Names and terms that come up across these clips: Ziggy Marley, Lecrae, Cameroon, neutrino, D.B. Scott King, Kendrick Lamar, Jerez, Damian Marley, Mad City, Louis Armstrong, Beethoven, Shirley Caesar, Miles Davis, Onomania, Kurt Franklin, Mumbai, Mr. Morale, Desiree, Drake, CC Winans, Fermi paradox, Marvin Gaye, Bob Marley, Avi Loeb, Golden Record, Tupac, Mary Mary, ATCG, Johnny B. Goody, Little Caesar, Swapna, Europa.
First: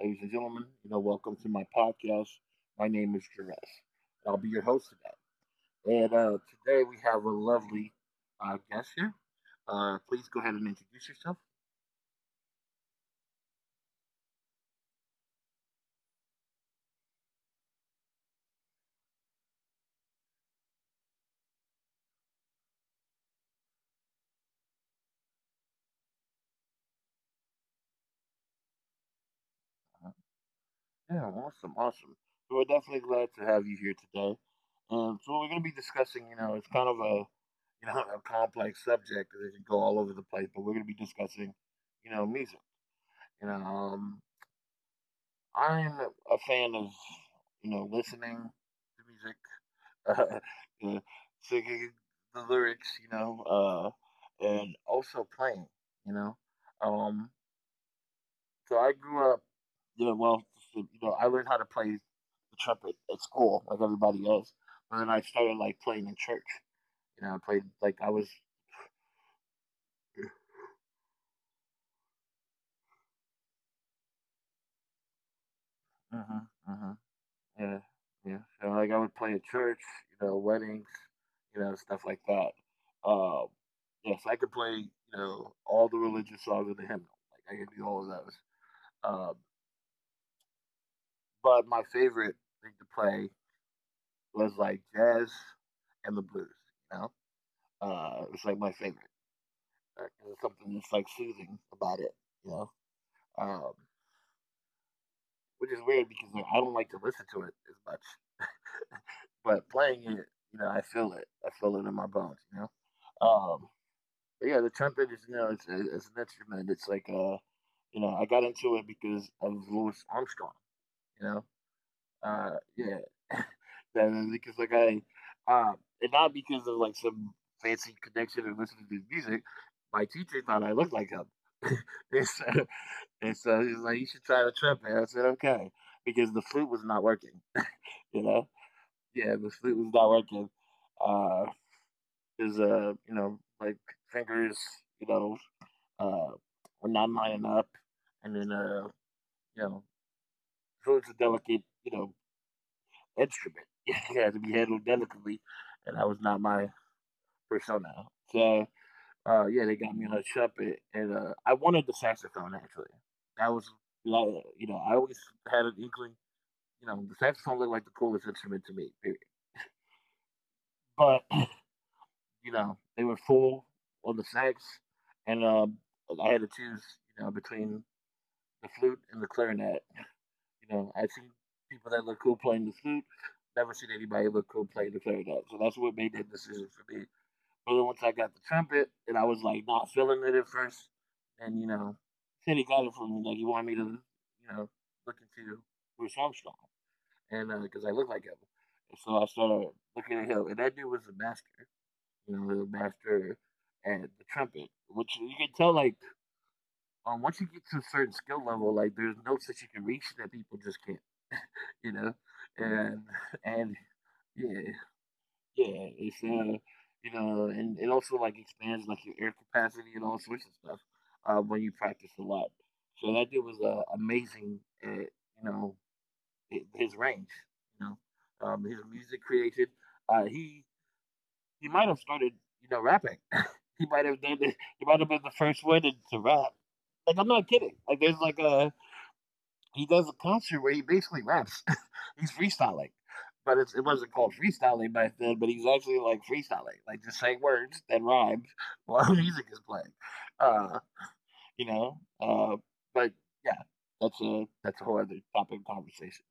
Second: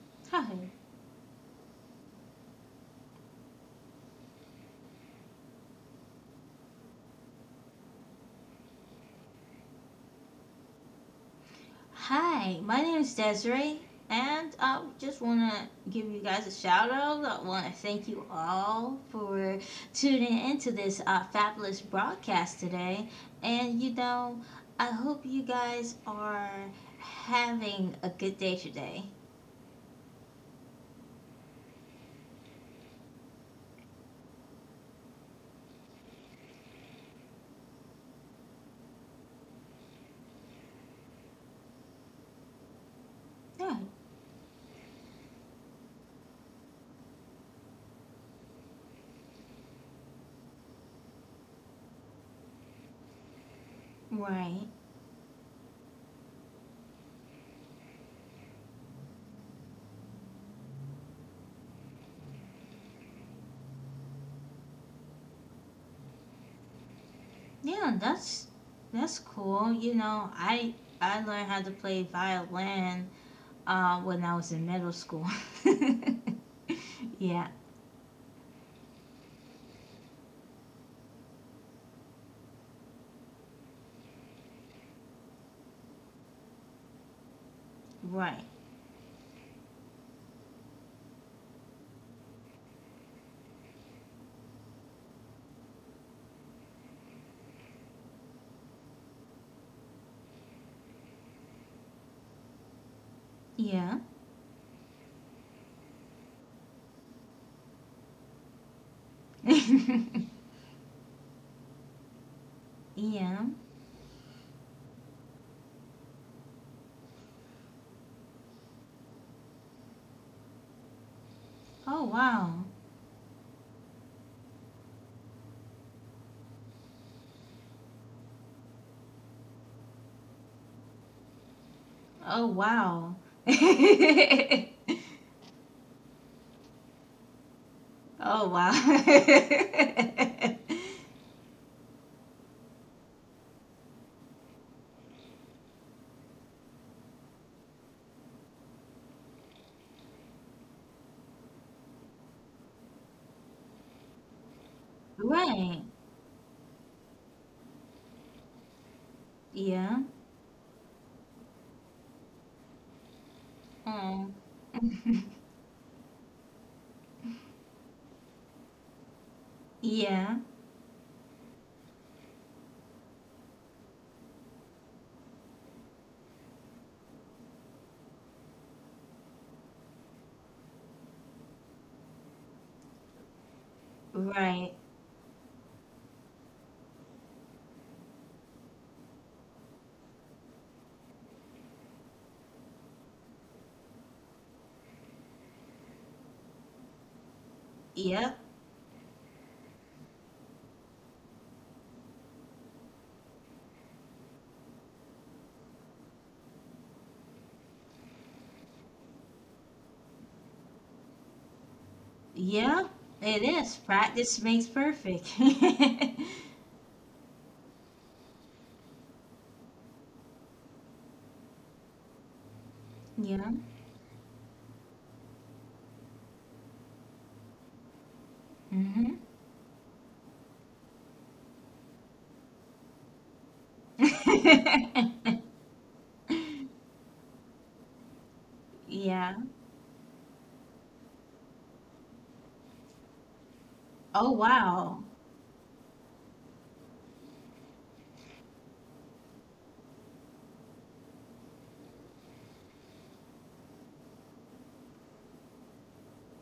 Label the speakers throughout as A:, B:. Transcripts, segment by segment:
A: ladies and gentlemen.
B: Hi.
A: Welcome to my podcast. My name is Jerez, and I'll be your host today. And today we have a lovely guest here. Please go ahead and introduce yourself.
B: Hi, my name is Desiree, and I just want to give you guys a shout out. I want to thank you all for tuning into this fabulous broadcast today. And you know, I hope you guys are having a good day today.
A: Uh, yeah, awesome, awesome. So we're definitely glad to have you here today. And so we're going to be discussing, you know, it's kind of a, you know, a complex subject because it can go all over the place. But we're going to be discussing, music. You
B: Yeah,
A: know, um, I'm a fan of, listening to music. Uh, singing the lyrics,
B: right.
A: and also playing, you know. Um, so I grew up, well, I learned how to play the trumpet at school, like everybody else. But then I started like playing in church. I played
B: Yeah,
A: like I was.
B: that's cool. I learned how to play violin when I was in middle school.
A: Uh-huh, uh-huh,
B: Yeah,
A: yeah, yeah. So like I would play at church, weddings, stuff like that. Um, yes, I could play, all the religious songs in the hymnal. Like I could do all of
B: right.
A: those. Um. But my favorite thing to play was, like, jazz and the blues, you know? It's, like, my favorite, 'cause it's something that's, like, soothing about it, you know? Um,
B: Yeah.
A: which is weird because, like, I don't like to listen to it as much, but playing it, I feel it. I feel it in my bones, you know?
B: Yeah.
A: Um, but, yeah, the trumpet is, it's an instrument. It's like, I got into it because of Louis Armstrong, you know?
B: Oh wow.
A: Uh, yeah, that that's because like um, and not because of like some fancy connection or listening to his music. My teacher thought I looked like him.
B: Oh
A: and, so,
B: wow.
A: and so he's like, you should try the trumpet. I said, okay, because the flute was not working. You
B: Oh
A: know,
B: wow.
A: yeah, the flute was not working. Uh, his like fingers, you know, uh, were not lining up, and then you know, flute's a delicate, instrument. It had to be handled
B: Right.
A: delicately, and that was not my persona. So
B: Yeah.
A: yeah, they got me on a trumpet, and I wanted the saxophone actually. That was
B: Um.
A: like I always had an inkling. The saxophone looked like the coolest instrument to me. Period.
B: Yeah.
A: But they were full on the sax, and I had to choose between the flute and the clarinet. I've seen people that look cool playing the flute. Never seen
B: Right.
A: anybody look cool playing the clarinet. So that's what made that decision for me. But then once I got the trumpet, and I was like not feeling it at first, and said he got it from me. Like he wanted me to, look into Bruce Armstrong, and because I
B: Yep.
A: look like him, and so I started looking at him, and that dude was a master. The master at the trumpet, which you can tell once you get to a certain skill level, like there's notes that you can reach that people just can't, you know,
B: Yep.
A: and
B: It is.
A: and
B: Practice makes
A: yeah,
B: perfect.
A: yeah, it's and it also like expands like your air capacity and all sorts of stuff when you practice a lot.
B: Yeah.
A: So that dude was amazing at you know his range, you know, his
B: Mhm.
A: music creation. Uh, he he might have started rapping. He might have done it. He might have been the first one to rap. Like I'm not kidding. Like there's like a
B: Yeah.
A: he does a concert where he basically raps. He's freestyling, but it wasn't
B: Oh
A: called
B: wow.
A: freestyling back then. But he's actually like freestyling, like just saying words that rhyme while music is playing. Uh, you know, uh, but yeah, that's a whole other topic of conversation.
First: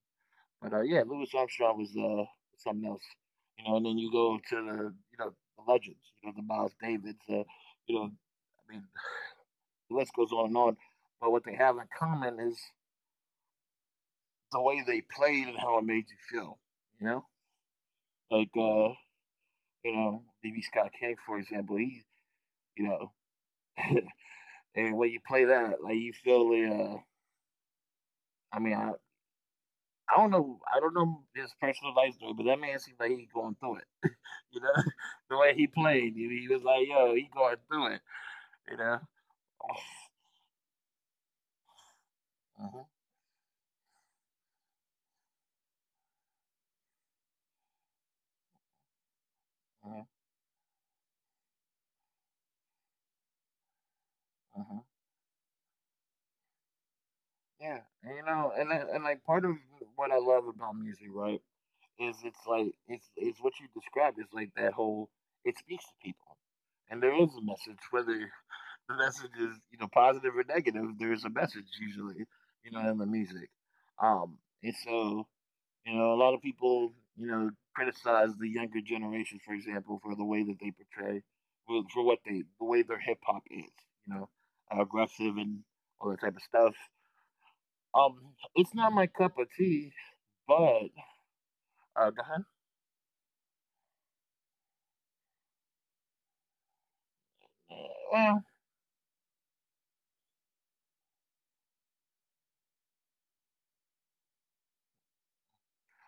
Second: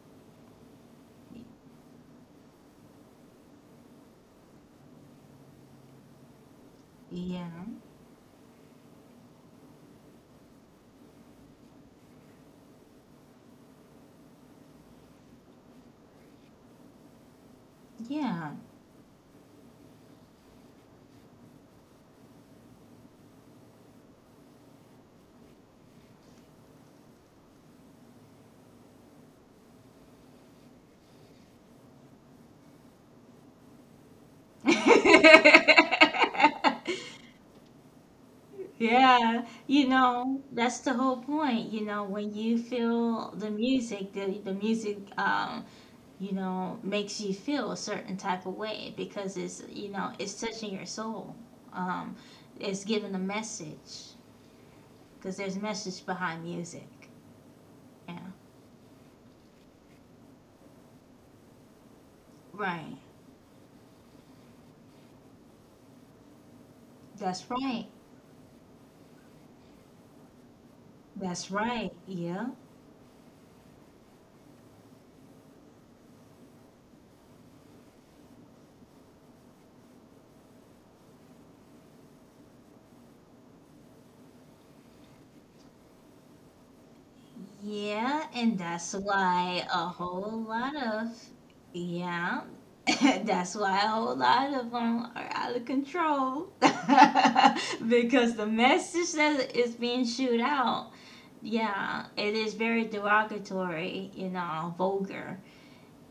A: But yeah, Louis Armstrong was something else. And then you go to the legends, the Miles Davids.
B: Yeah.
A: You know, I mean, the list goes on and on. But what they have in common is the way they played and how it made you feel. You know, like uh, D.B. Scott King, for example, he, you know, and when you play that, like you feel the. I mean, I don't know, I don't know, his personal life story, but that man seemed like he going through it. You know, the way he played, he was
B: Yeah.
A: like, yo, he going through it. You know.
B: Yeah,
A: Uh-huh,
B: you know, that's the whole point. You know, when you feel the music, the music, you know, makes you feel a certain type of way because it's, you
A: uh-huh,
B: know, it's touching your soul. Um, it's giving a message
A: uh-huh.
B: because there's message behind music.
A: Yeah, and,
B: Yeah,
A: you know, and like part of what I love about music, right? Is it's like
B: right.
A: it's what you described. It's like that whole it speaks to people. And there is a
B: That's
A: message,
B: right.
A: whether the message is, positive or negative, there is a
B: That's
A: message
B: right.
A: usually,
B: Yeah.
A: in the music. And so, a lot of people, criticize the younger generation, for example, for the way that they portray for what they the way their hip hop is, you know, aggressive and all that type of stuff.
B: Yeah,
A: Um,
B: and
A: it's not
B: that's
A: my cup of
B: why a
A: tea,
B: whole lot
A: but
B: of,
A: go
B: yeah, that's why a whole lot of them are out of control. Because
A: ahead.
B: the message that is being shoot out, yeah, it is very derogatory, you know, vulgar,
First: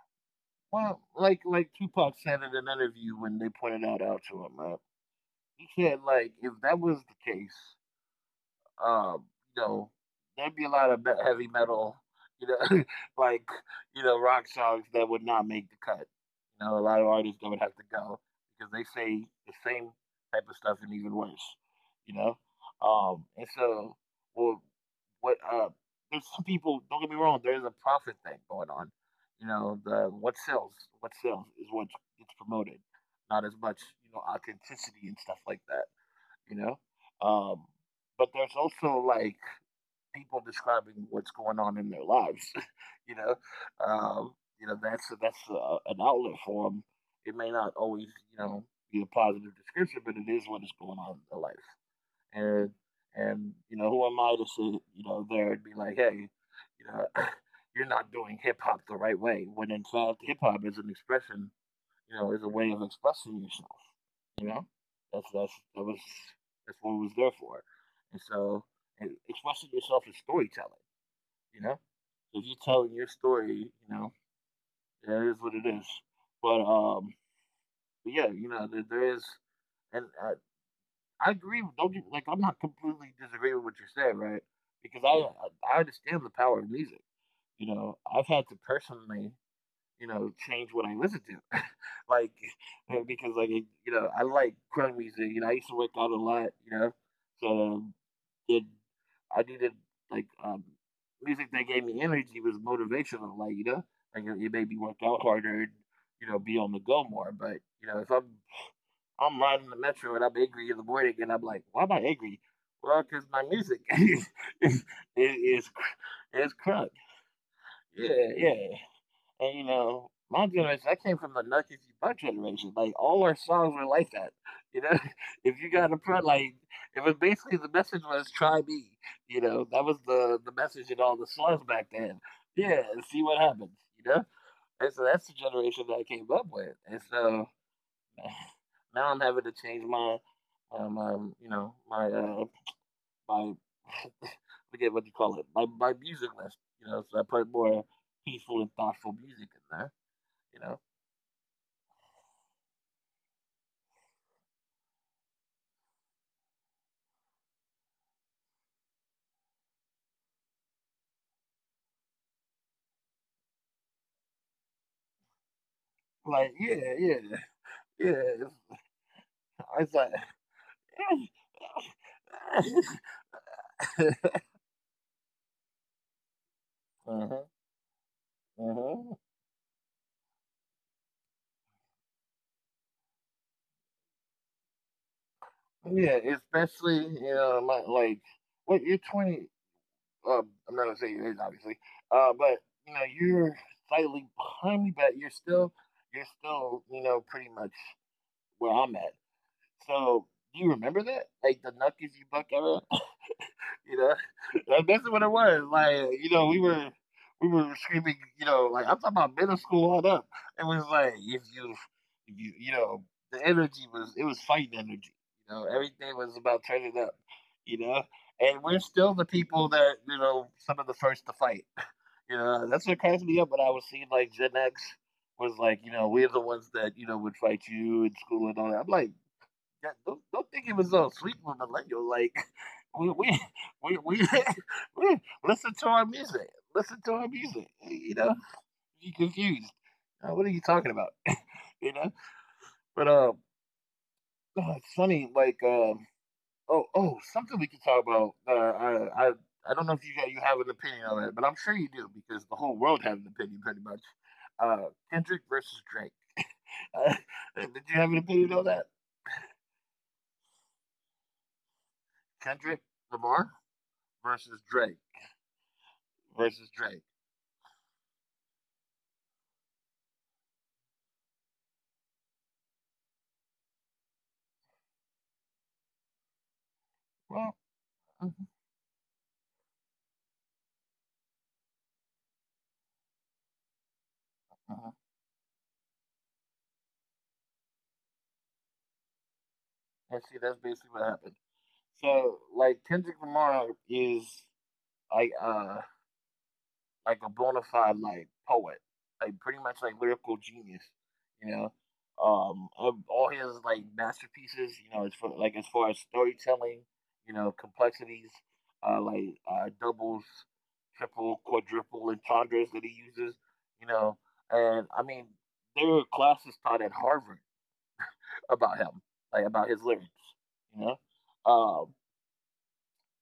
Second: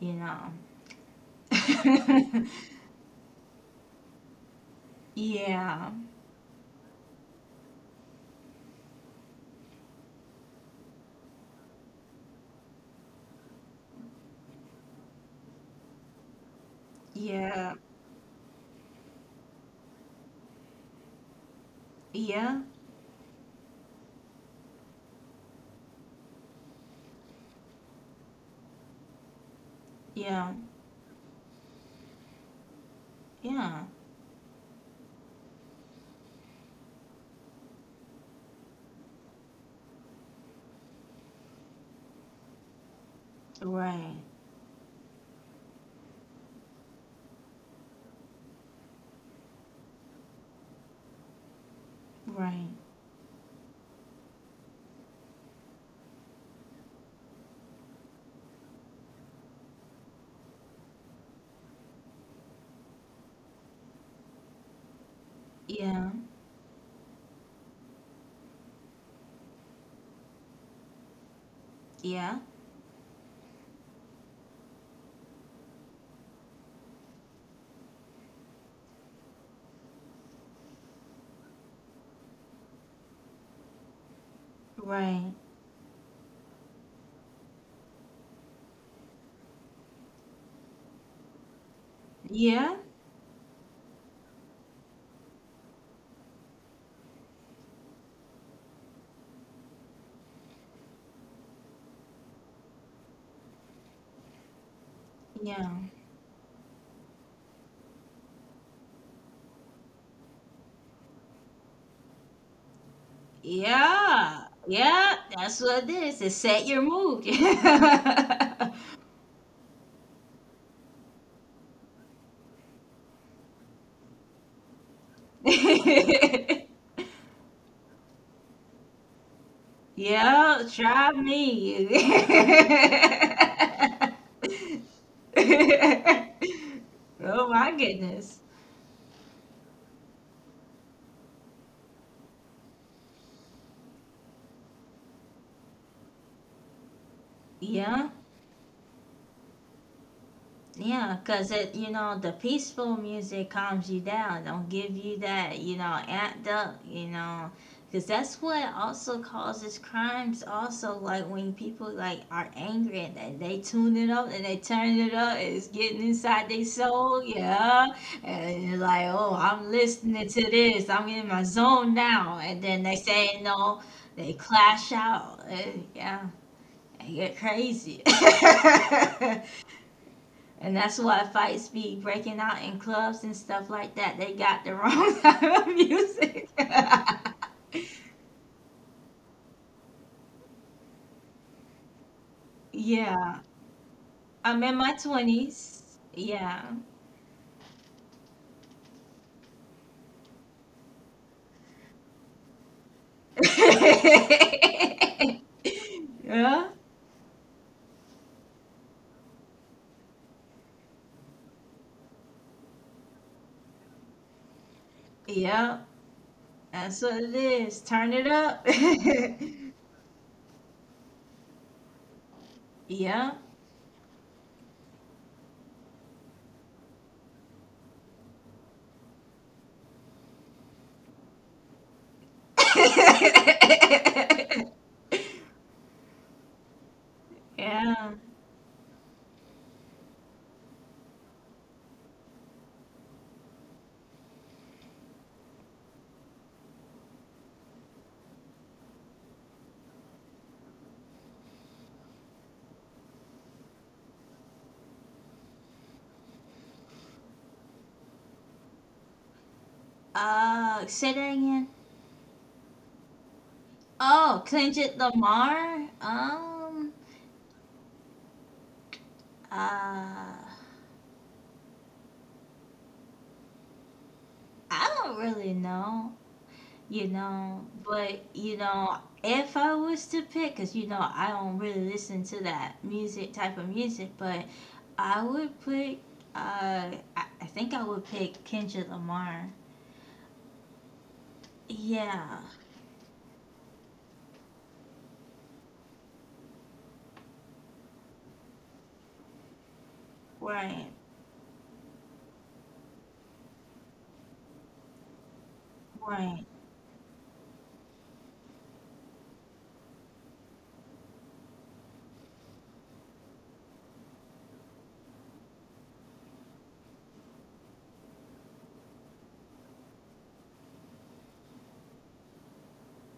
B: you know.
A: Well, like Tupac said in an interview when they pointed that out to him, man. He
B: Yeah,
A: said like if that was the case, um, you know, there'd be a lot of heavy metal, you know, like, rock songs that would not make the cut. A lot of artists that
B: yeah,
A: would have to go because they say the same type of stuff and even worse, you know?
B: yeah,
A: And so, well, what, uh, there's some people, don't get me wrong, there's a profit thing going on. You know, the
B: yeah,
A: what sells is what gets promoted, not as much,
B: yeah,
A: authenticity and stuff like that you know? Um, but there's also like people describing what's going on in their lives, you know?
B: right,
A: Um, that's an outlet for them. It may not always, be a positive description, but it is what is going on in their life.
B: right,
A: And who am I to sit, there and be like, hey, you know, you're not doing hip hop the right way. When in fact, hip hop is an expression, is a way of expressing yourself. You know, that's that's that was
B: yeah,
A: that's what it was there for. And so, and expressing yourself is storytelling. You know,
B: yeah,
A: so if you're telling your story, that is what it is. But um, but yeah, there is, and I agree. Don't you like? I'm not completely disagreeing with what you're saying, right? Because
B: right,
A: I understand the power of music. I've had to personally, change what I listen to. like,
B: yeah.
A: because I like crunk music. I used to work out a lot. So it, I needed like um, music that gave me energy, was motivational. Like it made me work out harder
B: Yeah.
A: and be on the go more. But if I'm riding the metro and I'm angry in the morning and I'm like, why am I angry? Well, because my music
B: Yeah,
A: is
B: yeah, that's
A: is
B: what it is. It
A: is
B: set your
A: crunk.
B: mood.
A: Yeah, yeah. And my generation, I came from the Nuggets Buck generation. Like all our songs were like that. You know, if you got a print, like it was basically the message was try me. That was the
B: Yeah,
A: message in all
B: try
A: the songs back
B: me.
A: then. Yeah, and see what happens. You know, and so that's the generation that I came up with. And so
B: Oh my goodness.
A: now I'm having to change um, um you know my uh, my forget what you call it, my music list. So I put more
B: Yeah.
A: peaceful and thoughtful music in there. You know.
B: Yeah, 'cause it, you know, the peaceful music calms you down. Don't give you that, you know, amped up, you know, 'cause that's what also causes crimes. Also, like when people like are angry and they tune it up and they turn it up, and it's getting inside
A: Like,
B: their
A: yeah,
B: soul.
A: yeah,
B: Yeah, and
A: yeah.
B: you're like, oh, I'm
A: It's like,
B: listening to this. I'm in my zone now. And then they say no, they clash out. And, yeah, they get
A: uh-huh,
B: crazy.
A: uh-huh.
B: And that's why fights be breaking out in clubs and stuff like that. They got the wrong type of
A: Yeah,
B: music.
A: especially, my, like, what you're 20, I'm not gonna say your age, obviously, but,
B: Yeah.
A: you're slightly
B: I'm in
A: behind me,
B: my
A: but you're still,
B: 20s.
A: you're
B: Yeah.
A: still, pretty much where I'm at. So, do you remember that? Like, the Nuckers you buck era? You know, that's what it was. Like, we
B: Yeah.
A: were we were screaming. Like I'm talking about middle school on up. It was like if you, you know, the energy was, it was fighting energy. You know,
B: Yeah.
A: everything was about turning
B: That's
A: up.
B: what it
A: You
B: is.
A: know,
B: Turn it
A: and
B: up.
A: we're still the people that you know some of the first to fight. You know, that's what cracks
B: Yeah.
A: me up when I was seeing like Gen X was like, you know, we're the ones that you know would fight you in school and all that. I'm like, yeah, don't think it was all sweet with millennial. Like we we we we, we listen to our music. Listen to our music. You
B: Yeah.
A: know, you confused. What are you talking about? You know, but oh, it's funny. Like oh, something we can talk about. I don't know if you got you have an opinion on it, but I'm sure you do because the whole world has an opinion pretty much. Uh, Kendrick versus Drake. Uh, did you have an opinion on that?
B: Say that again.
A: Kendrick Lamar
B: Oh,
A: versus Drake
B: Kendrick Lamar.
A: versus Drake.
B: Uh, I don't really know, you
A: Well,
B: know, but
A: mhm,
B: you know, if I was to pick, because you know, I don't really listen to that music type of music, but
A: mhm.
B: I would pick, I think I would pick Kendrick Lamar.
A: I see. That's basically what happened. So,
B: Yeah,
A: like Kendrick Lamar is like uh like a bona fide like poet, like pretty much like lyrical
B: right,
A: genius. You know, of all his like masterpieces, you know, as for like as far as
B: right,
A: storytelling, you know, complexities, like doubles, triple, quadruple, and entendres that he uses. You know, and I mean, there were classes taught at Harvard about him, like about his lyrics, you know. Um,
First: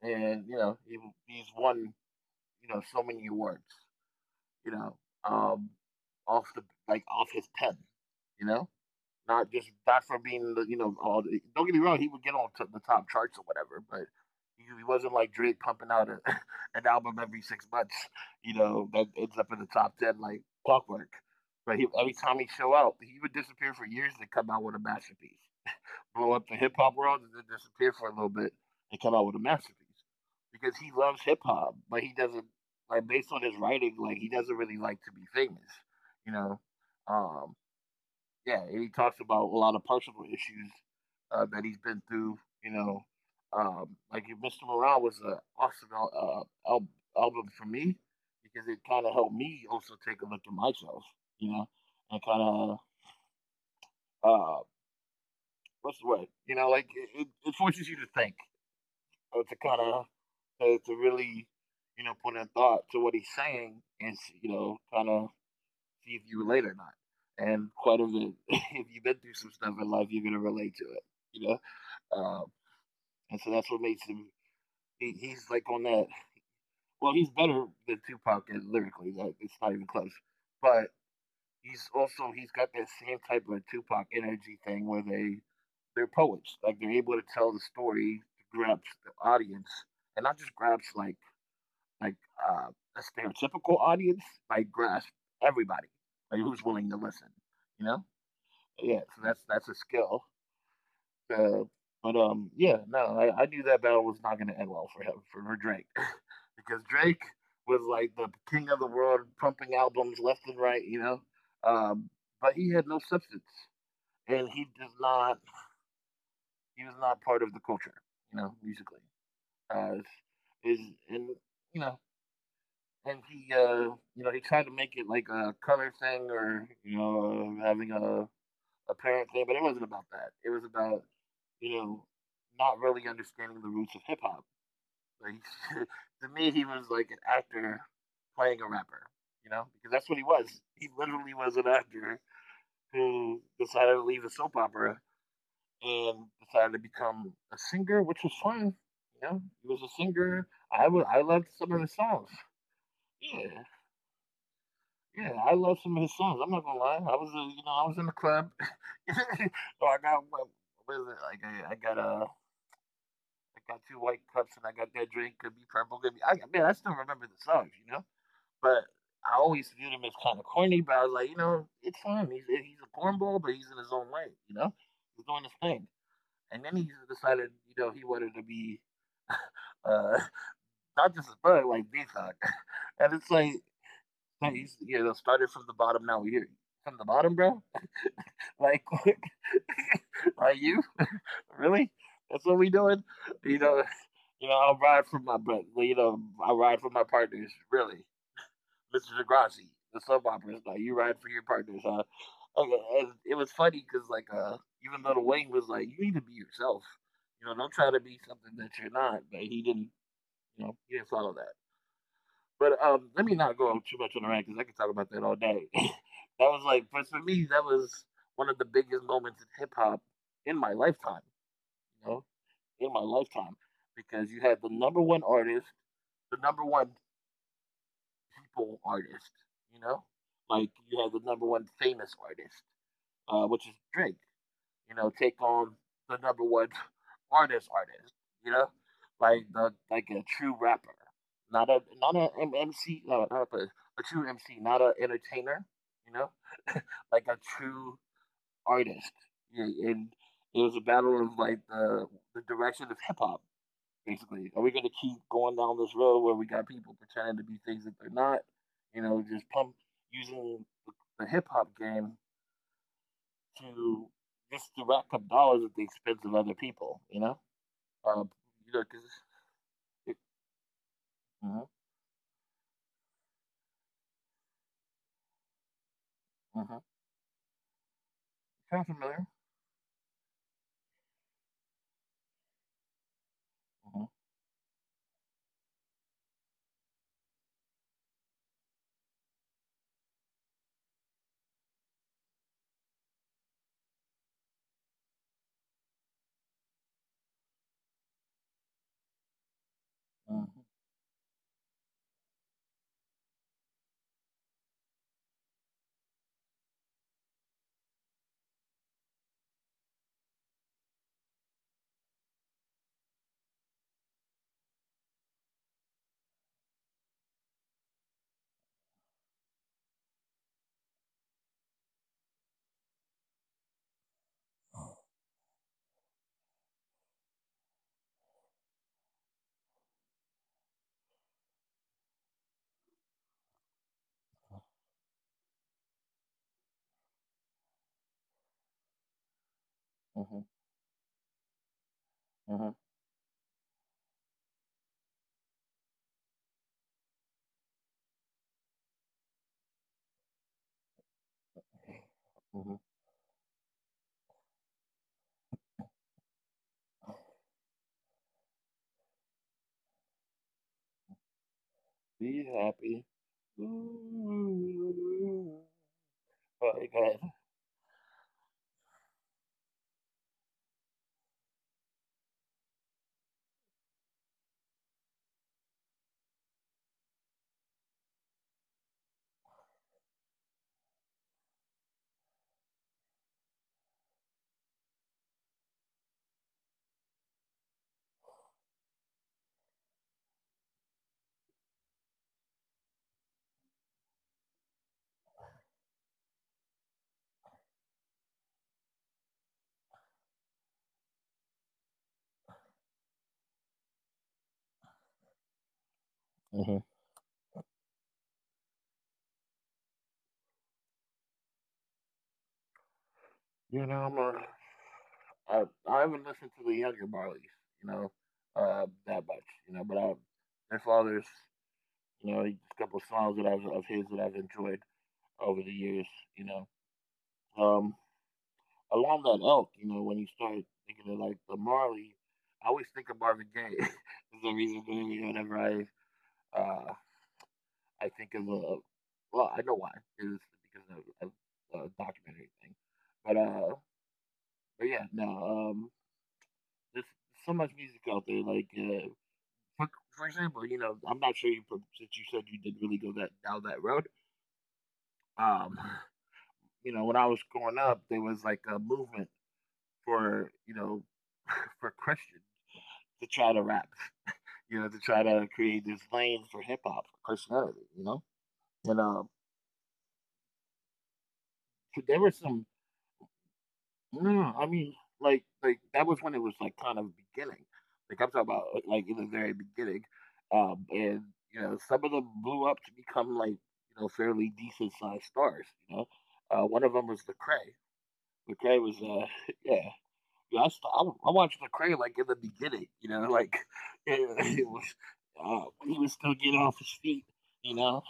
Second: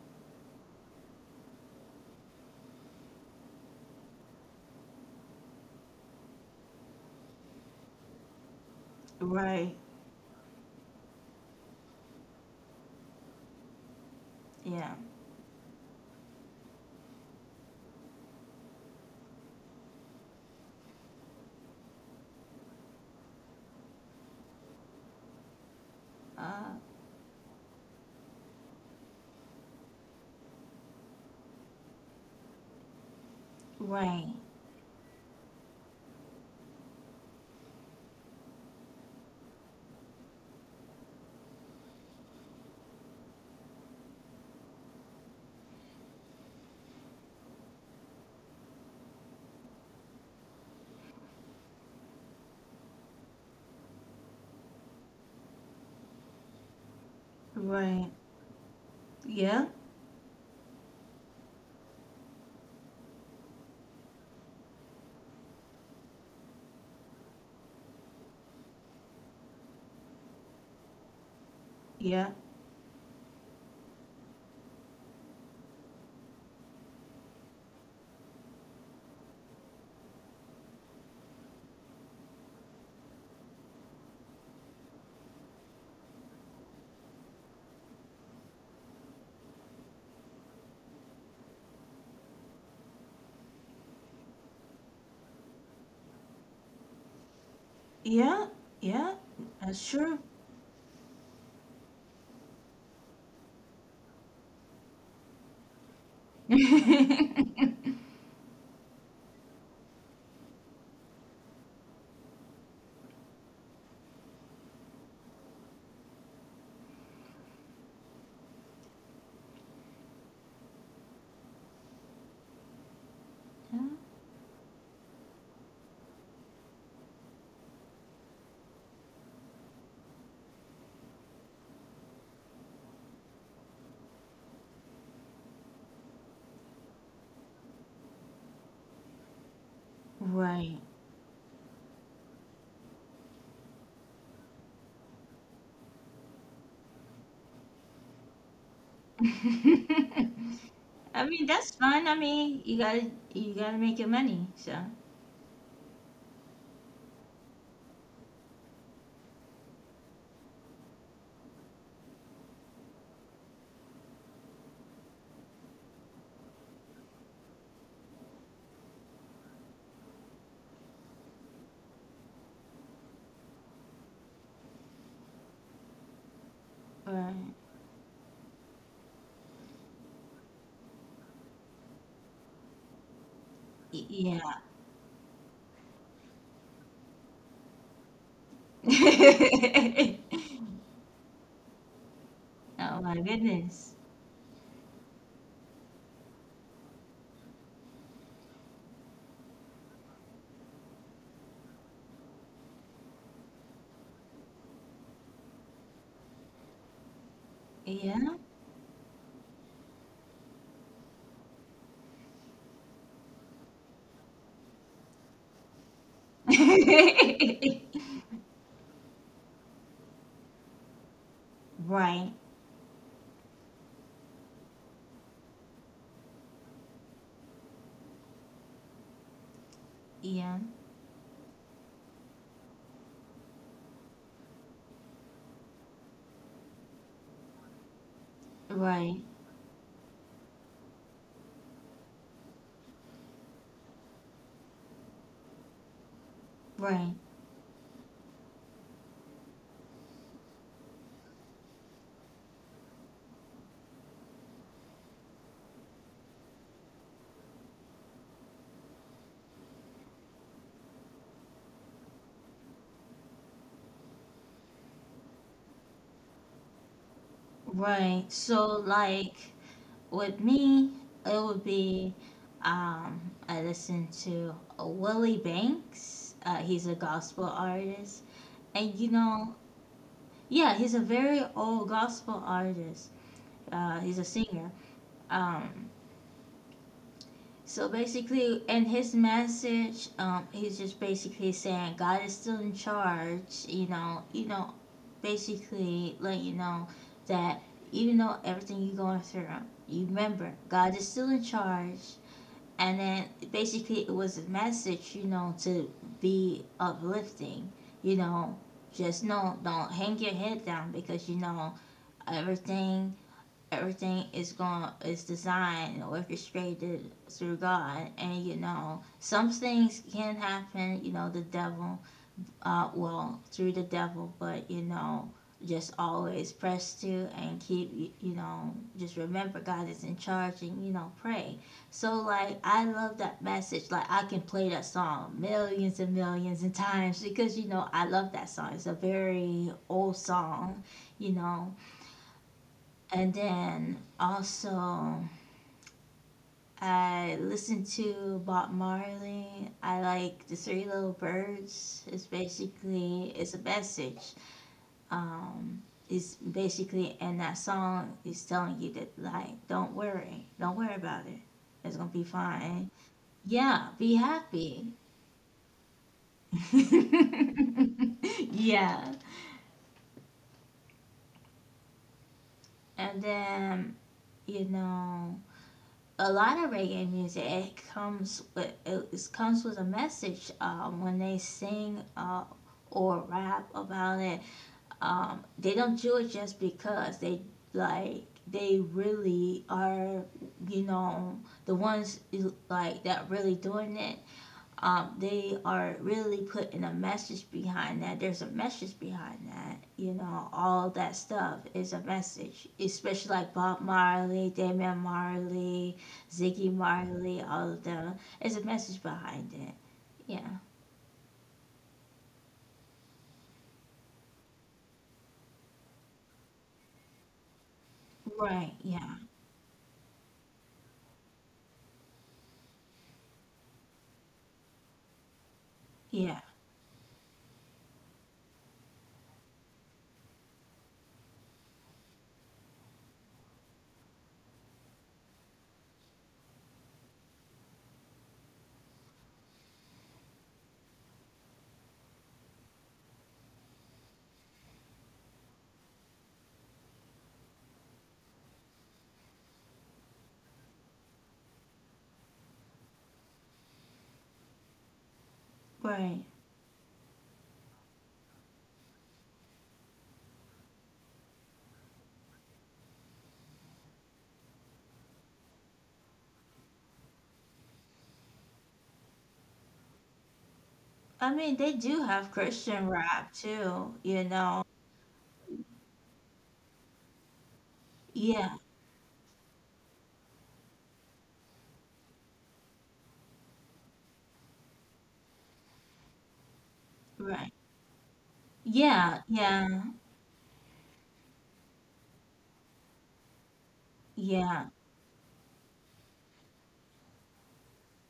A: and you know he's won you know so many awards, you know, um, off the like off his pen, you know, not just
B: right,
A: not for being the you know all the, don't get me wrong he would get on to the top charts or whatever, but he
B: yeah,
A: wasn't like Drake pumping out an album every 6 months, you know, that ends up in the top ten like clockwork. But he, every time he show up, he would disappear for years to come out with a masterpiece, blow up the hip
B: uh,
A: hop world and then disappear for a little bit and come out with a masterpiece because he loves hip hop, but he doesn't, like based on his writing, like
B: right,
A: he doesn't really like to be famous, you know. Um, yeah, and he talks about a lot of personal issues that he's been through, you know. Like Mr. Morale was an awesome al- album for me because it kind of helped me also take a look at myself, you know, and kind of uh, what's the word, you know, like it forces you to
B: right,
A: think to
B: yeah,
A: kind of to really you know put in thought to what he's saying and you know kind of see if you relate or not. And quite a bit, if you've been through some stuff in life, you're gonna relate to it, you know.
B: yeah,
A: Um, and so that's what makes him. He's like on that. Well, he's better than Tupac at- lyrically. Like it's not even close. But he's also he's got that same type of Tupac energy thing where they're poets. Like they're able to tell the story to grab the audience and not just grabs like a stereotypical audience like grasp everybody like who's willing to listen you know,
B: yeah, yeah,
A: yeah, so that's
B: that's
A: a
B: true.
A: skill, uh, but yeah, no, I knew that battle was not going to end well for him, for drake because drake
B: Yeah,
A: was like the king of the world pumping albums left and right, you know, um but he had no substance and he does not, he was not part of the culture, you know, musically, uh is and you know, and you know, he tried to make it like a color thing or you know having a parent thing, but it wasn't about that. It was about you know not really understanding the roots of hip hop. Like to me, he was like an actor playing a rapper, you know, because that's what he was.
B: right.
A: He literally was an actor who decided to leave a soap opera and decided to become a singer, which was fun. You know, he was a singer. I
B: I
A: loved
B: mean,
A: some
B: that's
A: of his
B: fun. I
A: songs.
B: mean, you gotta you
A: Yeah,
B: gotta make your money. So,
A: yeah, I love some of his songs. I'm not gonna lie. You know, I was in the club. So I got what is it? Like I got two white cups and I got that drink. Could be purple. Could be. I, man, I still remember the songs, you know. But I always viewed him as kind of corny. But I was like, you know, it's fine. He's a cornball, but he's in his own way. You know, he's doing his thing. And then he
B: uh,
A: decided, you know, he wanted to be uh, not just his brother, like Deathog. And it's like,
B: y- yeah.
A: he's you know started from the bottom. Now we're here, from the bottom, bro. Like, are you really? That's what we
B: Oh
A: doing?
B: my
A: You know,
B: goodness.
A: you know, I'll ride for my, but you know, I ride for my partners. Really, Mr. Degrassi, the sub opera is like you ride for your partners. Huh? Okay, and it was funny because even Little Wayne was like, you need to be yourself. You know, don't try
B: Yeah.
A: to be something that you're not. But he didn't. You know, he didn't follow that. But let me not go too much on the rant because I could talk about that all day. That was like, but for me, that was one of the biggest moments in hip hop in my lifetime. You know,
B: Right.
A: in my lifetime, because you had the number one artist, the number one people artist. You know,
B: Yeah.
A: like you had the number one famous artist, which is Drake, you know, take on the number one artist artist, you know,
B: Right.
A: like the like a true rapper, not a MC, no, not a, a true MC, not a entertainer, you know,
B: Right.
A: like a true artist. Yeah, and it was a battle of like the direction of hip hop, basically. Are we gonna keep going down this road where we got people pretending to be things that they're not? You know, just pump using the hip hop game to just to rack up dollars at the expense of other people, you know?
B: Right. So,
A: Uh, you know,
B: like
A: because
B: with
A: it,
B: me, it would be
A: uh-huh,
B: um, I listen to Willie Banks. He's a
A: uh-huh,
B: gospel artist, and you
A: sounds
B: know,
A: familiar.
B: yeah, he's a very old gospel artist. He's a
A: Uh-huh,
B: singer. Um, so basically, in his message, he's just basically saying God is still in charge. You know, basically letting you know that even though everything you're going through, you remember God
A: uh-huh,
B: is still in charge. And then basically, it was a message, you know, to be uplifting. You know, just know, don't hang your head down because you know everything everything is going is designed and orchestrated through God, and you know some things can happen. You know the devil, well through the devil, but you know just always press to and keep y- you know just remember God is in charge and you know pray. So like I love that message. Like I can play that song millions and millions and times because you know I love that song. It's a very old song,
A: uh-huh,
B: you know,
A: uh-huh,
B: and then also, I listen to Bob Marley. I like the Three Little Birds. It's basically
A: uh-huh.
B: it's a message. Um, it's basically and that song is telling you that like don't worry about it. It's gonna be
A: Be
B: fine.
A: happy.
B: Yeah, be happy.
A: Ooh. Oh, my God.
B: Yeah, and then you know a lot of reggae music it comes with a message when they sing or rap about it they don't do it just because they like they really are you know the ones like that really doing it they are really putting a message behind that. There's a message behind that. You know, all that stuff is a message, especially like Bob Marley, Damian Marley, Ziggy
A: Huh.
B: Marley, all of them. There's a message behind it. Yeah.
A: You know, I, I haven't listened to the younger Barleys, you know,
B: Right. Yeah.
A: that much, you know, their father's, you know, a couple of songs of his that I've enjoyed over the years, you
B: Yeah.
A: know. Um, Along that elk, you know, when you start thinking of like the Marley, I always think of Marvin Gaye. Is the reason for me whenever uh I think of a, well, I know why, is because of a documentary thing, but uh, but yeah, no, um, there's so much music out there. Like, for example, you know, I'm not sure you since you said you did really go that down that road. Um,
B: Right.
A: you know, when I was growing up, there was like a movement for you know for Christians to try to rap, you know, to try to create this lane for hip hop personality, you know? And
B: I mean, they
A: But
B: do
A: there
B: have
A: was some,
B: Christian rap too, you
A: mm,
B: know.
A: I mean, like that was when it was like kind of beginning. Like I'm talking
B: Yeah.
A: about like in the very beginning, and you know, some of them blew up to become like you know fairly decent sized stars. You know, one of them was
B: Right.
A: Lecrae. Lecrae was,
B: Yeah.
A: uh,
B: Yeah.
A: yeah. Yeah, I, st- I, w- I watched Lecrae like in the beginning, you know, like
B: Yeah.
A: it was when he was still getting off his feet, you know.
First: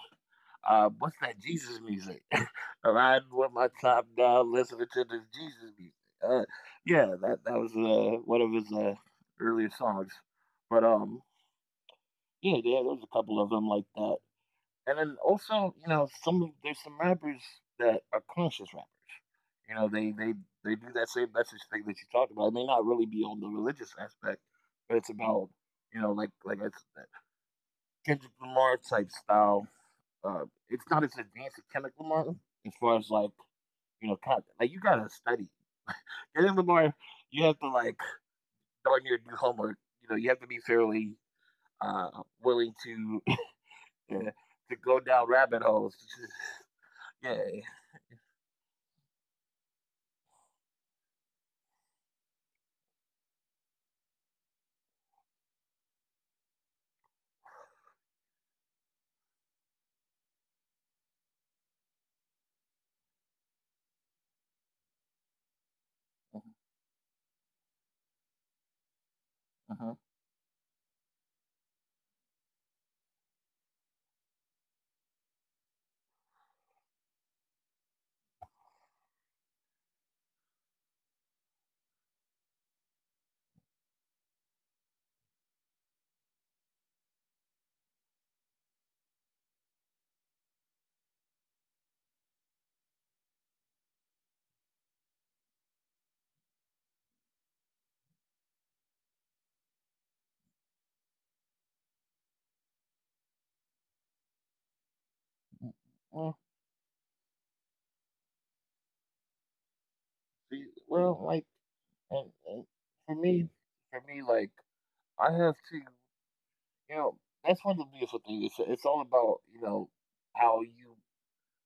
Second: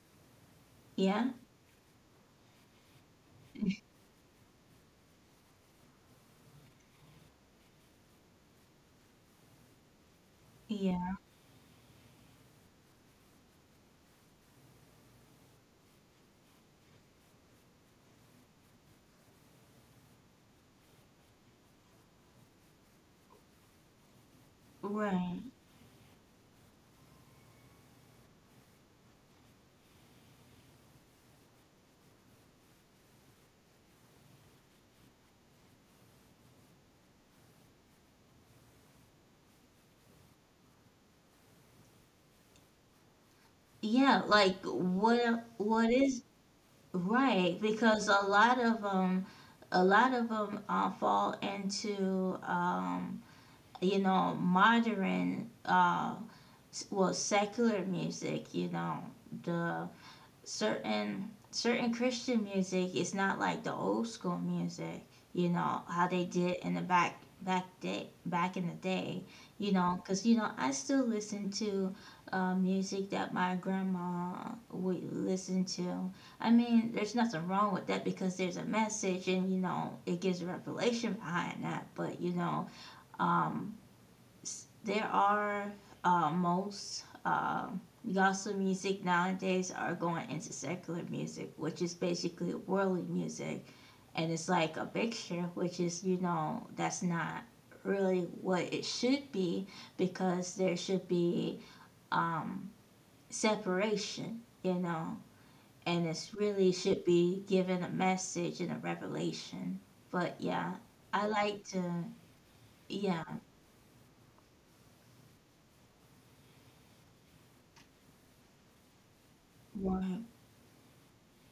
A: What's
B: Yeah.
A: that Jesus music? Riding with my top down, listening to this Jesus music. Uh, yeah, that was one of his earlier songs. But
B: Yeah.
A: Yeah, yeah, there's a couple of them like that. And then also, you know, some of there's some rappers that are conscious rappers. You know, they do that same message thing that you talked about. It may not really be on the religious aspect, but it's
B: Right.
A: about you know, like I said, Kendrick Lamar type style, it's not as advanced as chemical Martin as far as like you know, content, like you gotta study. And Lamar, you have to like darn near do homework. You know, you have to be fairly uh, willing to
B: Yeah, like
A: to go down rabbit
B: what
A: holes.
B: is right
A: Yeah.
B: because a lot of them fall into you know modern s- well secular music, you know, the certain Christian music is not like the old school music, you know, how they did in the back in the day, you
A: Uh-huh.
B: know, because you know I still listen to music that my grandma would listen to. I mean, there's nothing wrong with that because there's a message and you know it gives a revelation behind that. But you know, um there are most gospel music nowadays are going into secular music, which is basically worldly music, and it's like a mixture, which is you know that's not really what it should be because there should be um, separation, you know, and
A: Well,
B: it's really should be given a message and a revelation. But
A: see,
B: yeah,
A: well,
B: I
A: like
B: like to
A: and for
B: yeah
A: me, for me, I have to, you know, that's one of the beautiful things. It's all about
B: more
A: how you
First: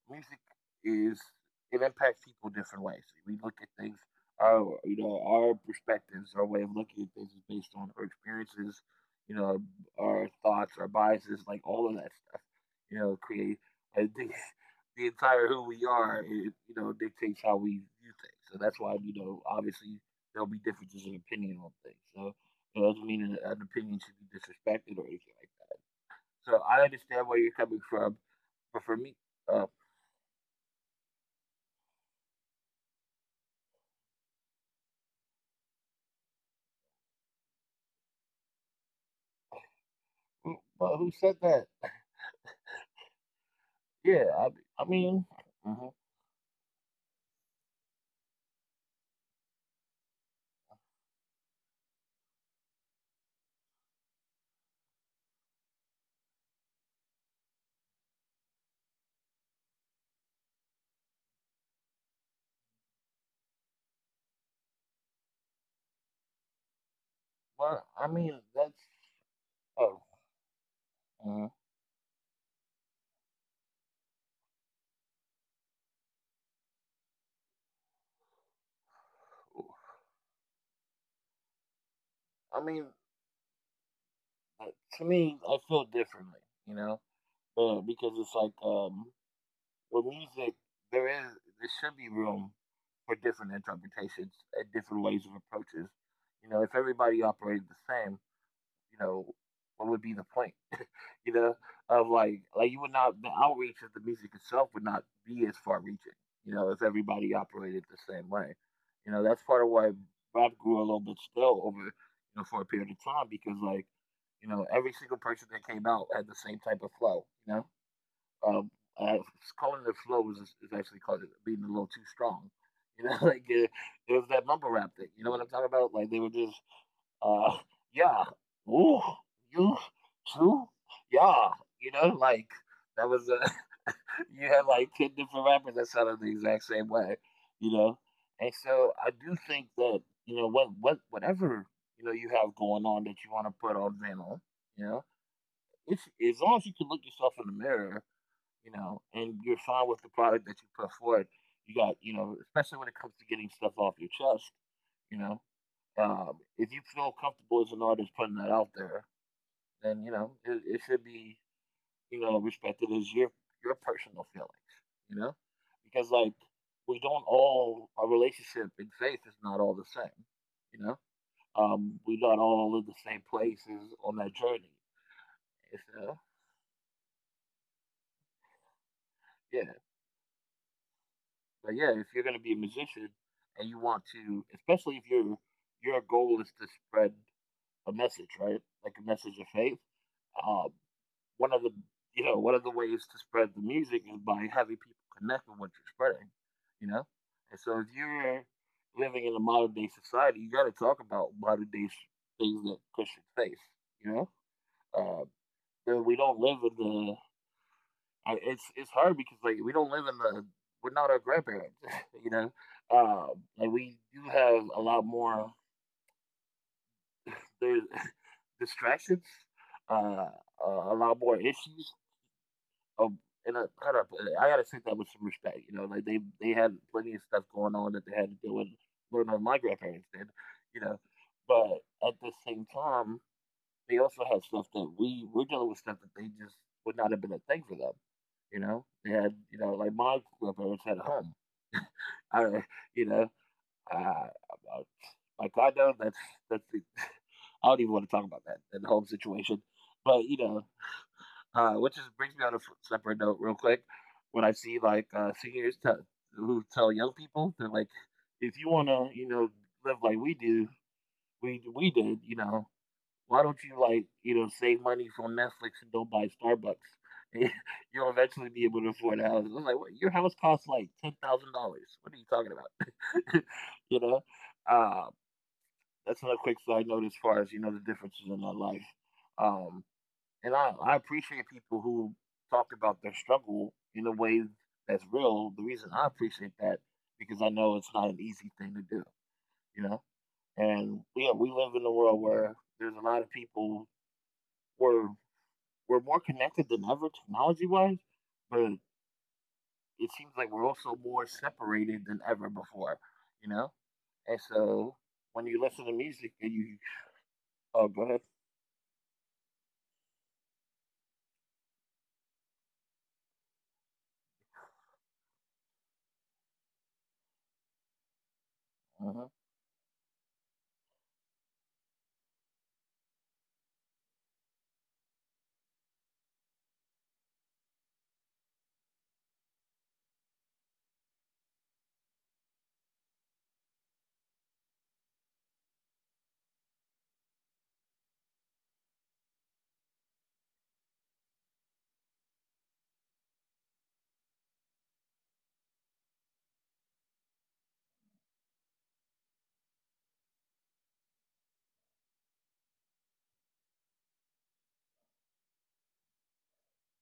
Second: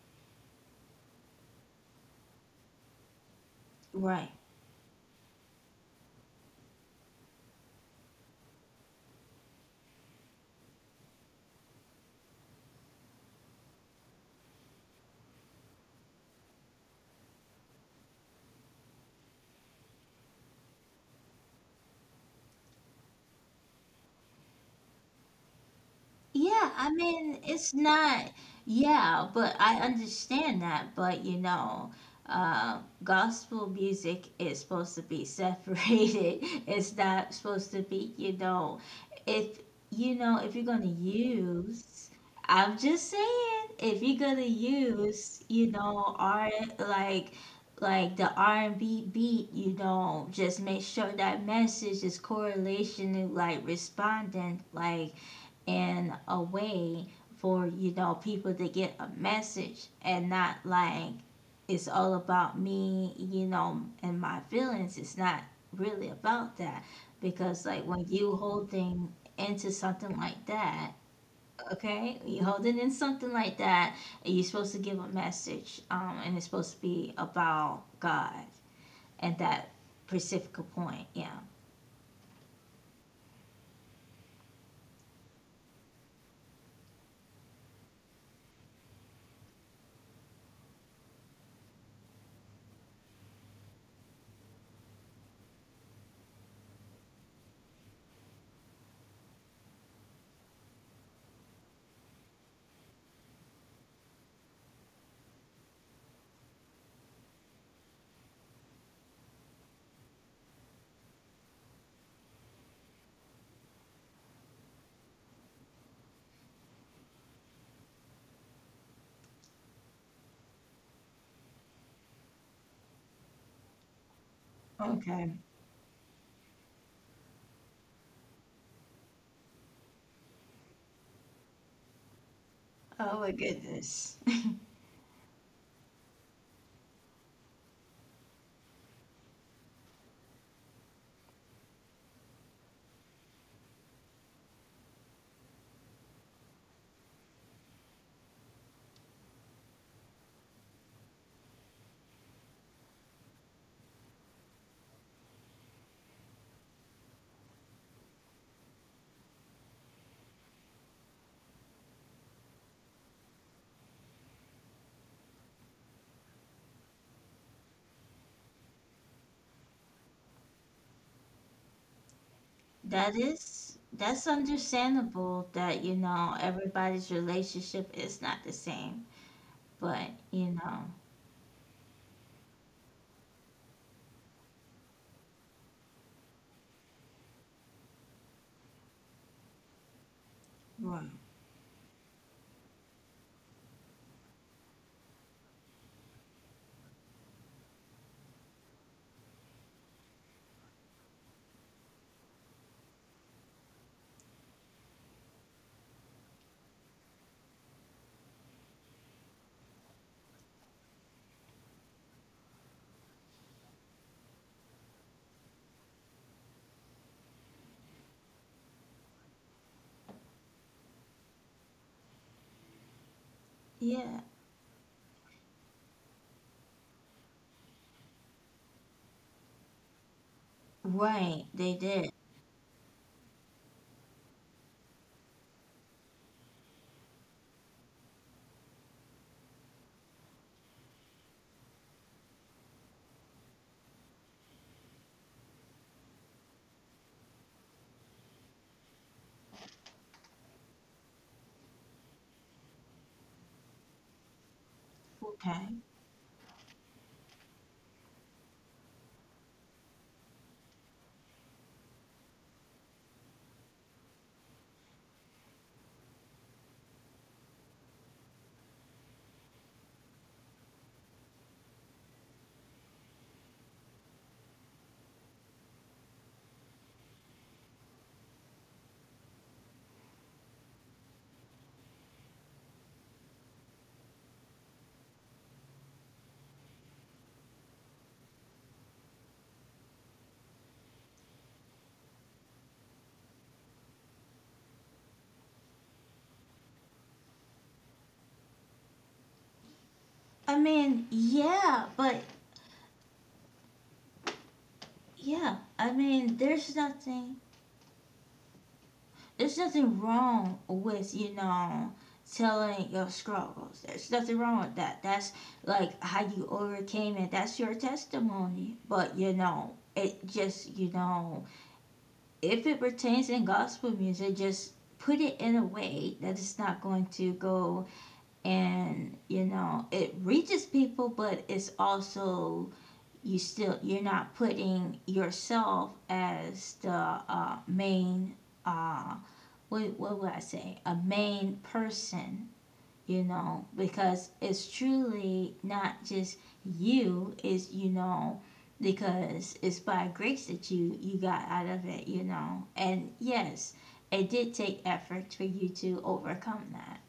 A: music is it impacts people different ways. We look at things,
B: right.
A: our our perspectives, our way of looking at things is based on our experiences, you know, our thoughts, our biases, like all of that stuff. You know, create I think the entire who we are, it, you know, dictates how we view things. So that's why you know, obviously there'll be differences in opinion on things. So it doesn't mean an opinion should be disrespected or anything like that. So
B: Yeah,
A: I
B: I
A: understand
B: mean,
A: where you're
B: it's
A: coming from,
B: not,
A: but for me,
B: yeah, but
A: uh,
B: I understand that. But you know, uh, gospel music is supposed to be separated. It's not supposed to be, if you know, if
A: mm,
B: you're gonna
A: but who said that?
B: use, I'm just saying, if you're gonna
A: Yeah, I
B: use, you
A: mean,
B: know,
A: mhm.
B: art like like the R&B beat, you know, just make sure that message is correlation to like responding, like in a way for you know people to get a message and not like it's all about me, you know, and my feelings. It's not really about that because like when
A: Well, I
B: you
A: mean that's.
B: holding into something
A: Oh,
B: like that,
A: mhm.
B: okay, you holding in something like that, you're supposed to give a message, and it's supposed to be about God and that specific point. Yeah.
A: I mean, uh, to me, I feel differently, you know, because it's like with music, there is there should be room for different interpretations and different ways of approaches. You know, if everybody operated the same, you know, what would be the point? You know, of like you would not the outreach of the music itself would not be as far reaching, you know, if everybody operated the same way. You know, that's part of why rap grew a little bit still over you know for a period of time because like you know every single person that came out had the same type of flow. You know, um, uh, calling it flow is actually called it being a little too strong. You know, like it was that
B: Oh,
A: mumble rap
B: okay.
A: thing. You know what I'm talking about? Like they were just uh, yeah. Ooh, you too? Yeah. You know, like that
B: Oh my
A: was a
B: goodness.
A: you had like ten different rappers that sounded the exact same way, you know. And so I do think that you know what whatever you know you have going on that you want to put on vinyl, you know, it's as long as you can look yourself in the mirror, you know, and you're fine with the product that you put forward. You got you know, especially when it comes to getting stuff off your chest, you know. If you feel comfortable as an artist putting that out there, then you know it should be you know respected as your personal feelings. You know, because like we don't all our relationship in faith is not all the same. You know, we not all in the
B: That
A: same
B: is
A: places on
B: that's
A: that journey.
B: understandable that
A: It's,
B: you know everybody's relationship is not the same,
A: yeah,
B: but you know,
A: but yeah, if you're gonna be a musician and you want to, especially if your goal is to spread a message, right? Like a message of faith. Um,
B: right.
A: one of the you know one of the ways to spread the music is by having people connect with what you're spreading. You know, and so if you're living in a modern day society, you got to talk about modern day things that Christians face. You know, uh, and we don't live in the I, it's hard because like we don't live in the we're not our grandparents. You know, like we do have a lot more there's distractions, uh, a lot more issues um, in
B: Yeah,
A: a how do I put it? I gotta take that with some respect. You know, like they had plenty of stuff going on that they had to deal with, learn how my grandparents did.
B: right,
A: You
B: they
A: know,
B: did.
A: but at the same time, they also had stuff that we're dealing with stuff that they just would not have been a thing for them. You know, they had you know like my grandparents had a home. I you know uh, like I know that's the, I don't even want to talk about that and the home situation, but you know which is brings me on a separate note, real quick. When I see like
B: Okay.
A: seniors who tell young people, they're like, "If you want to, you know, live like we do, we did, you know, why don't you like, you know, save money from Netflix and don't buy Starbucks? You'll eventually be able to afford a house." I was like, "What? Your house costs like $10,000? What are you talking about?" You know, uh, that's another quick side note as far as you know the differences in our life. Um, and I appreciate people who talk about their struggle in a way that's real. The reason I appreciate that because I know it's not an easy thing to do, you know. And yeah, we live in a world where there's a lot of people we're we're more connected than ever technology wise, but it seems
B: I
A: like we're also
B: mean,
A: more
B: yeah,
A: separated
B: but
A: than ever before, you know. And so when
B: yeah,
A: you
B: I
A: listen to
B: mean,
A: music and you oh go ahead,
B: there's nothing wrong with, you know, telling your struggles. There's nothing wrong with that. That's like how you overcame it. That's your testimony. But
A: uh
B: you
A: huh,
B: know, it just, you know, if it pertains in gospel music, just put it in a way that it's not going to go and you know it reaches people, but it's also you still you're not putting yourself as the main uh, what would I say a main person you know, because it's truly not just you, it's, you know, because it's by grace that you got out of it, you know. And yes, it did take effort for you to overcome that.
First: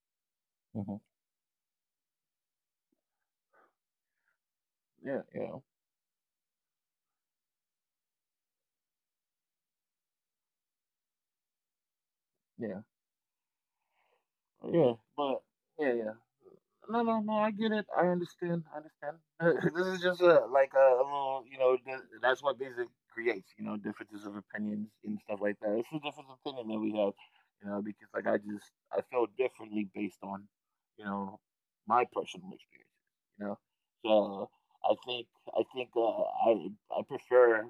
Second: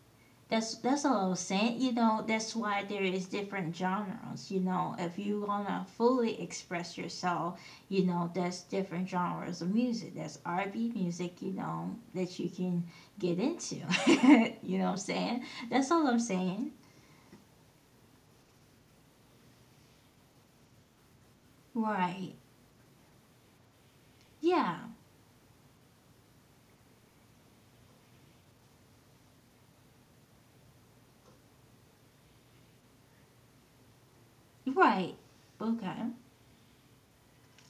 A: hmm,
B: That's what I was saying. You know, that's why there is different genres. You know, if
A: yeah,
B: you
A: yeah,
B: wanna fully express yourself, you know, that's different genres of music. That's R and B music. You know, that you
A: yeah,
B: can get into. You know what
A: yeah,
B: I'm
A: but
B: saying? That's
A: yeah,
B: all
A: yeah.
B: I'm saying.
A: No, no, no. I get it. I understand. I understand. This is just a like a little, you know. th-
B: Right.
A: That's what music creates, you know, differences of
B: Yeah.
A: opinions and stuff like that. It's a different opinion that we have, you know, because like I just I feel differently based on, you know, my personal experience. You know. So I
B: Right.
A: think I think
B: Okay.
A: I prefer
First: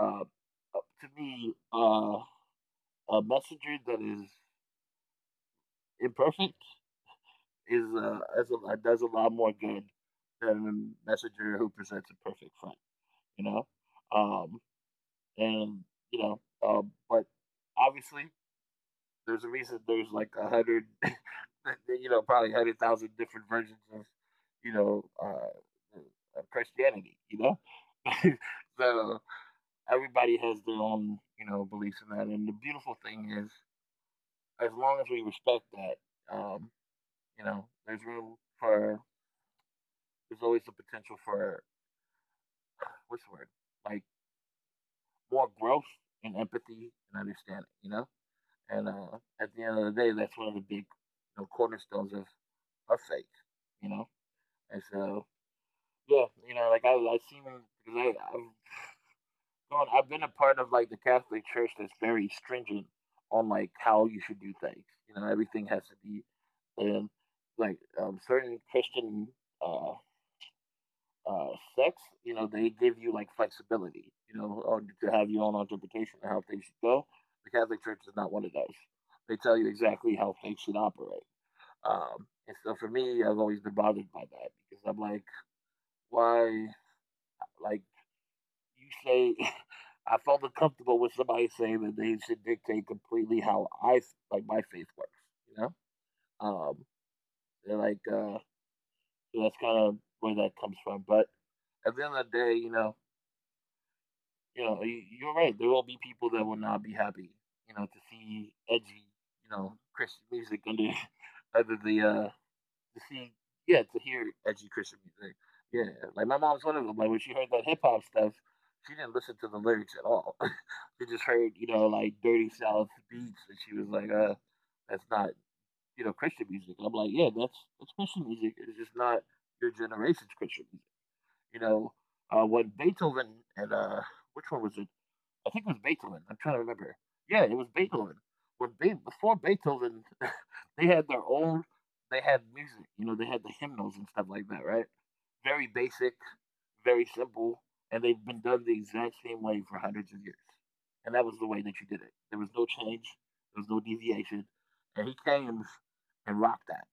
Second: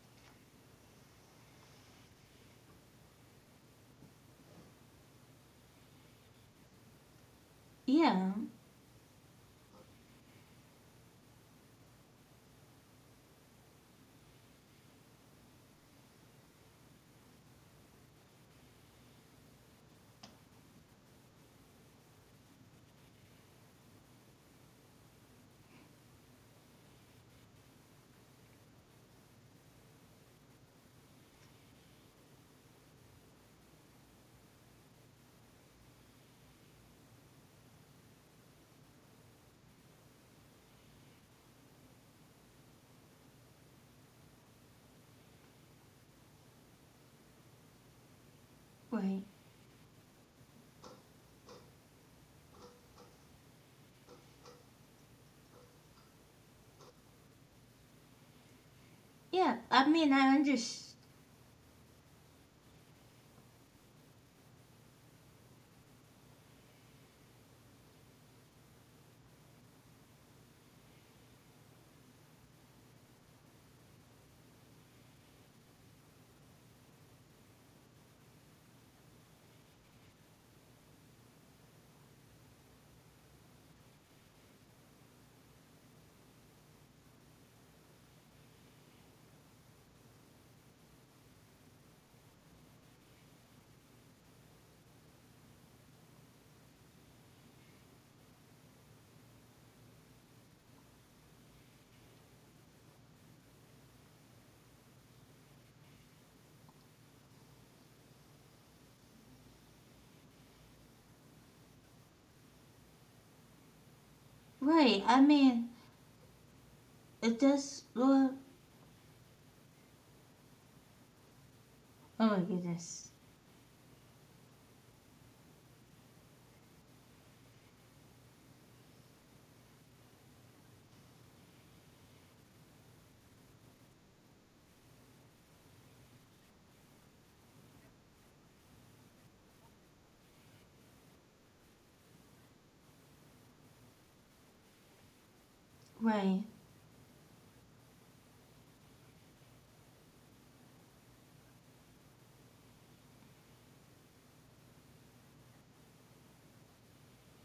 A: to be a messenger that is imperfect
B: Yeah.
A: is a, does a lot more good than a messenger who presents a perfect front, you know. Um, and you know, but obviously there's a reason there's like a hundred, you know, probably 100,000 different versions of, you know, of Christianity, you know. So everybody has their own, you know, beliefs in that. And the beautiful thing is, as long as we respect that, you know, there's always the potential for what's the word like more growth and empathy and understanding. You know, and
B: Right.
A: at the end of the day, that's one of the big you know, cornerstones of our faith. You know, and so yeah, you know, like I seen because I've
B: Yeah. I mean,
A: gone
B: I
A: I've been a
B: understand.
A: part of like the Catholic Church that's very stringent on like how you should do things. You know, everything has to be and like certain Christian uh, uh, sex, you know, they give you like flexibility, you know, or to have your own interpretation of how things should go. The Catholic Church is not one of those. They tell you exactly how things should operate. And so for me, I've always been bothered by that because I'm like, why, like, you say, I felt uncomfortable with somebody saying that they should dictate completely how I, like, my faith works, you know? Um, they're like, so that's kind of where that comes from. But at the end of the day, you know, you know, you're right. There will be people that will not be happy, you know, to see edgy, you know, Christian music under under the to see yeah, to hear edgy Christian
B: Right. I
A: music.
B: mean,
A: Yeah. Like my mom's one of them. Like when she
B: it
A: heard that hip
B: does.
A: hop stuff,
B: Well,
A: she didn't listen to the lyrics at all. She just heard, you know, like
B: oh my
A: dirty south
B: goodness.
A: beats and she was like, that's not, you know, Christian music. And I'm like, yeah, that's Christian music. It's just not your generation's Christian music. You know, when Beethoven and which one was it? I think it was Beethoven. I'm trying to remember. Yeah, it was Beethoven. When before Beethoven, they had their own. They had music. You know, they had the hymnals and stuff like that, right? Very basic,
B: Right.
A: very simple, and they've been done the exact same way for hundreds of years. And that was the way that you did it. There was no change. There was no deviation. And he came and rocked that.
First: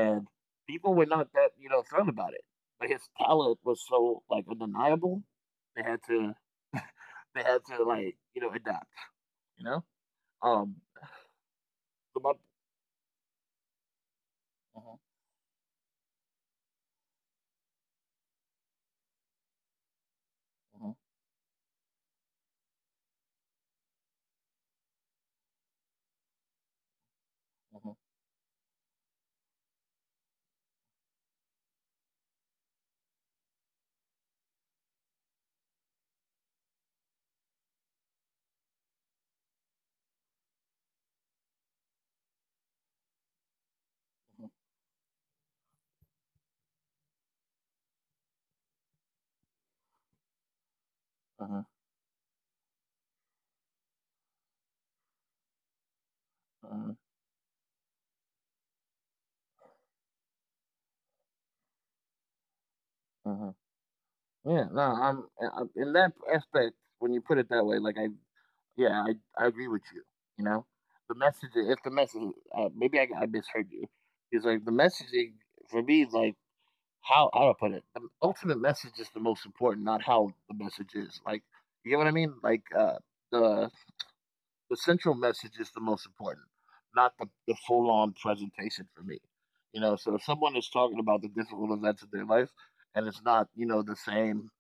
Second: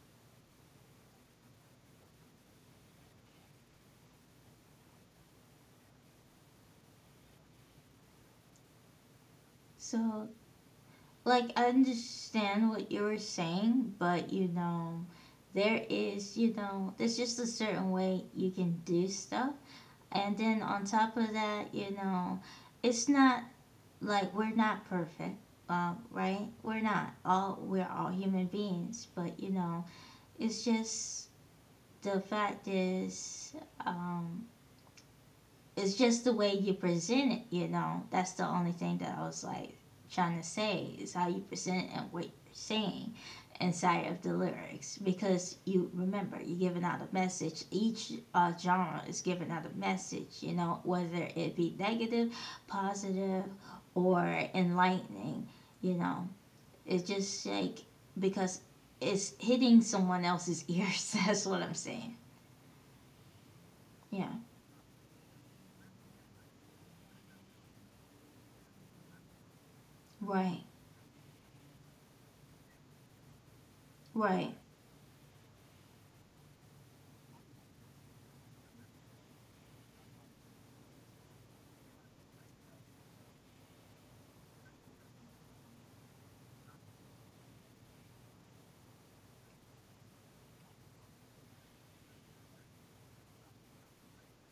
A: And people were not that you know thrilled about it, but his talent was so like undeniable. They had to. They had to like you know adapt you know?
B: So
A: Um,
B: like I
A: my,
B: understand what you were saying, but you
A: uh-huh,
B: know, there is, you know, there's just a certain way you can do stuff. And then on top of that, you know, it's not like we're not perfect. Right? We're not all
A: uh-huh,
B: we're all human beings, but you know, it's just the fact is, um, it's just the way you present it, you know. That's the only thing that I was like trying to say is how you present it and what you're saying inside of the lyrics because you remember you're giving out a message each genre is giving out a message you know
A: uh-huh,
B: whether it be negative positive or enlightening you know
A: uh-huh,
B: it's just like because it's hitting someone else's ears. That's what I'm saying.
A: uh-huh. Yeah, no,
B: Yeah,
A: in that aspect when you put it that way. Like I, yeah, I agree with you. You know, the
B: right,
A: message. If the message, maybe I misheard you. It's like the
B: right.
A: messaging for me. Is like how to put it. The ultimate message is the most important, not how the message is. Like you get what I mean? Like the The central message is the most important, not the full on presentation for me. So if someone is talking about the difficult events of their life and it's not, the same,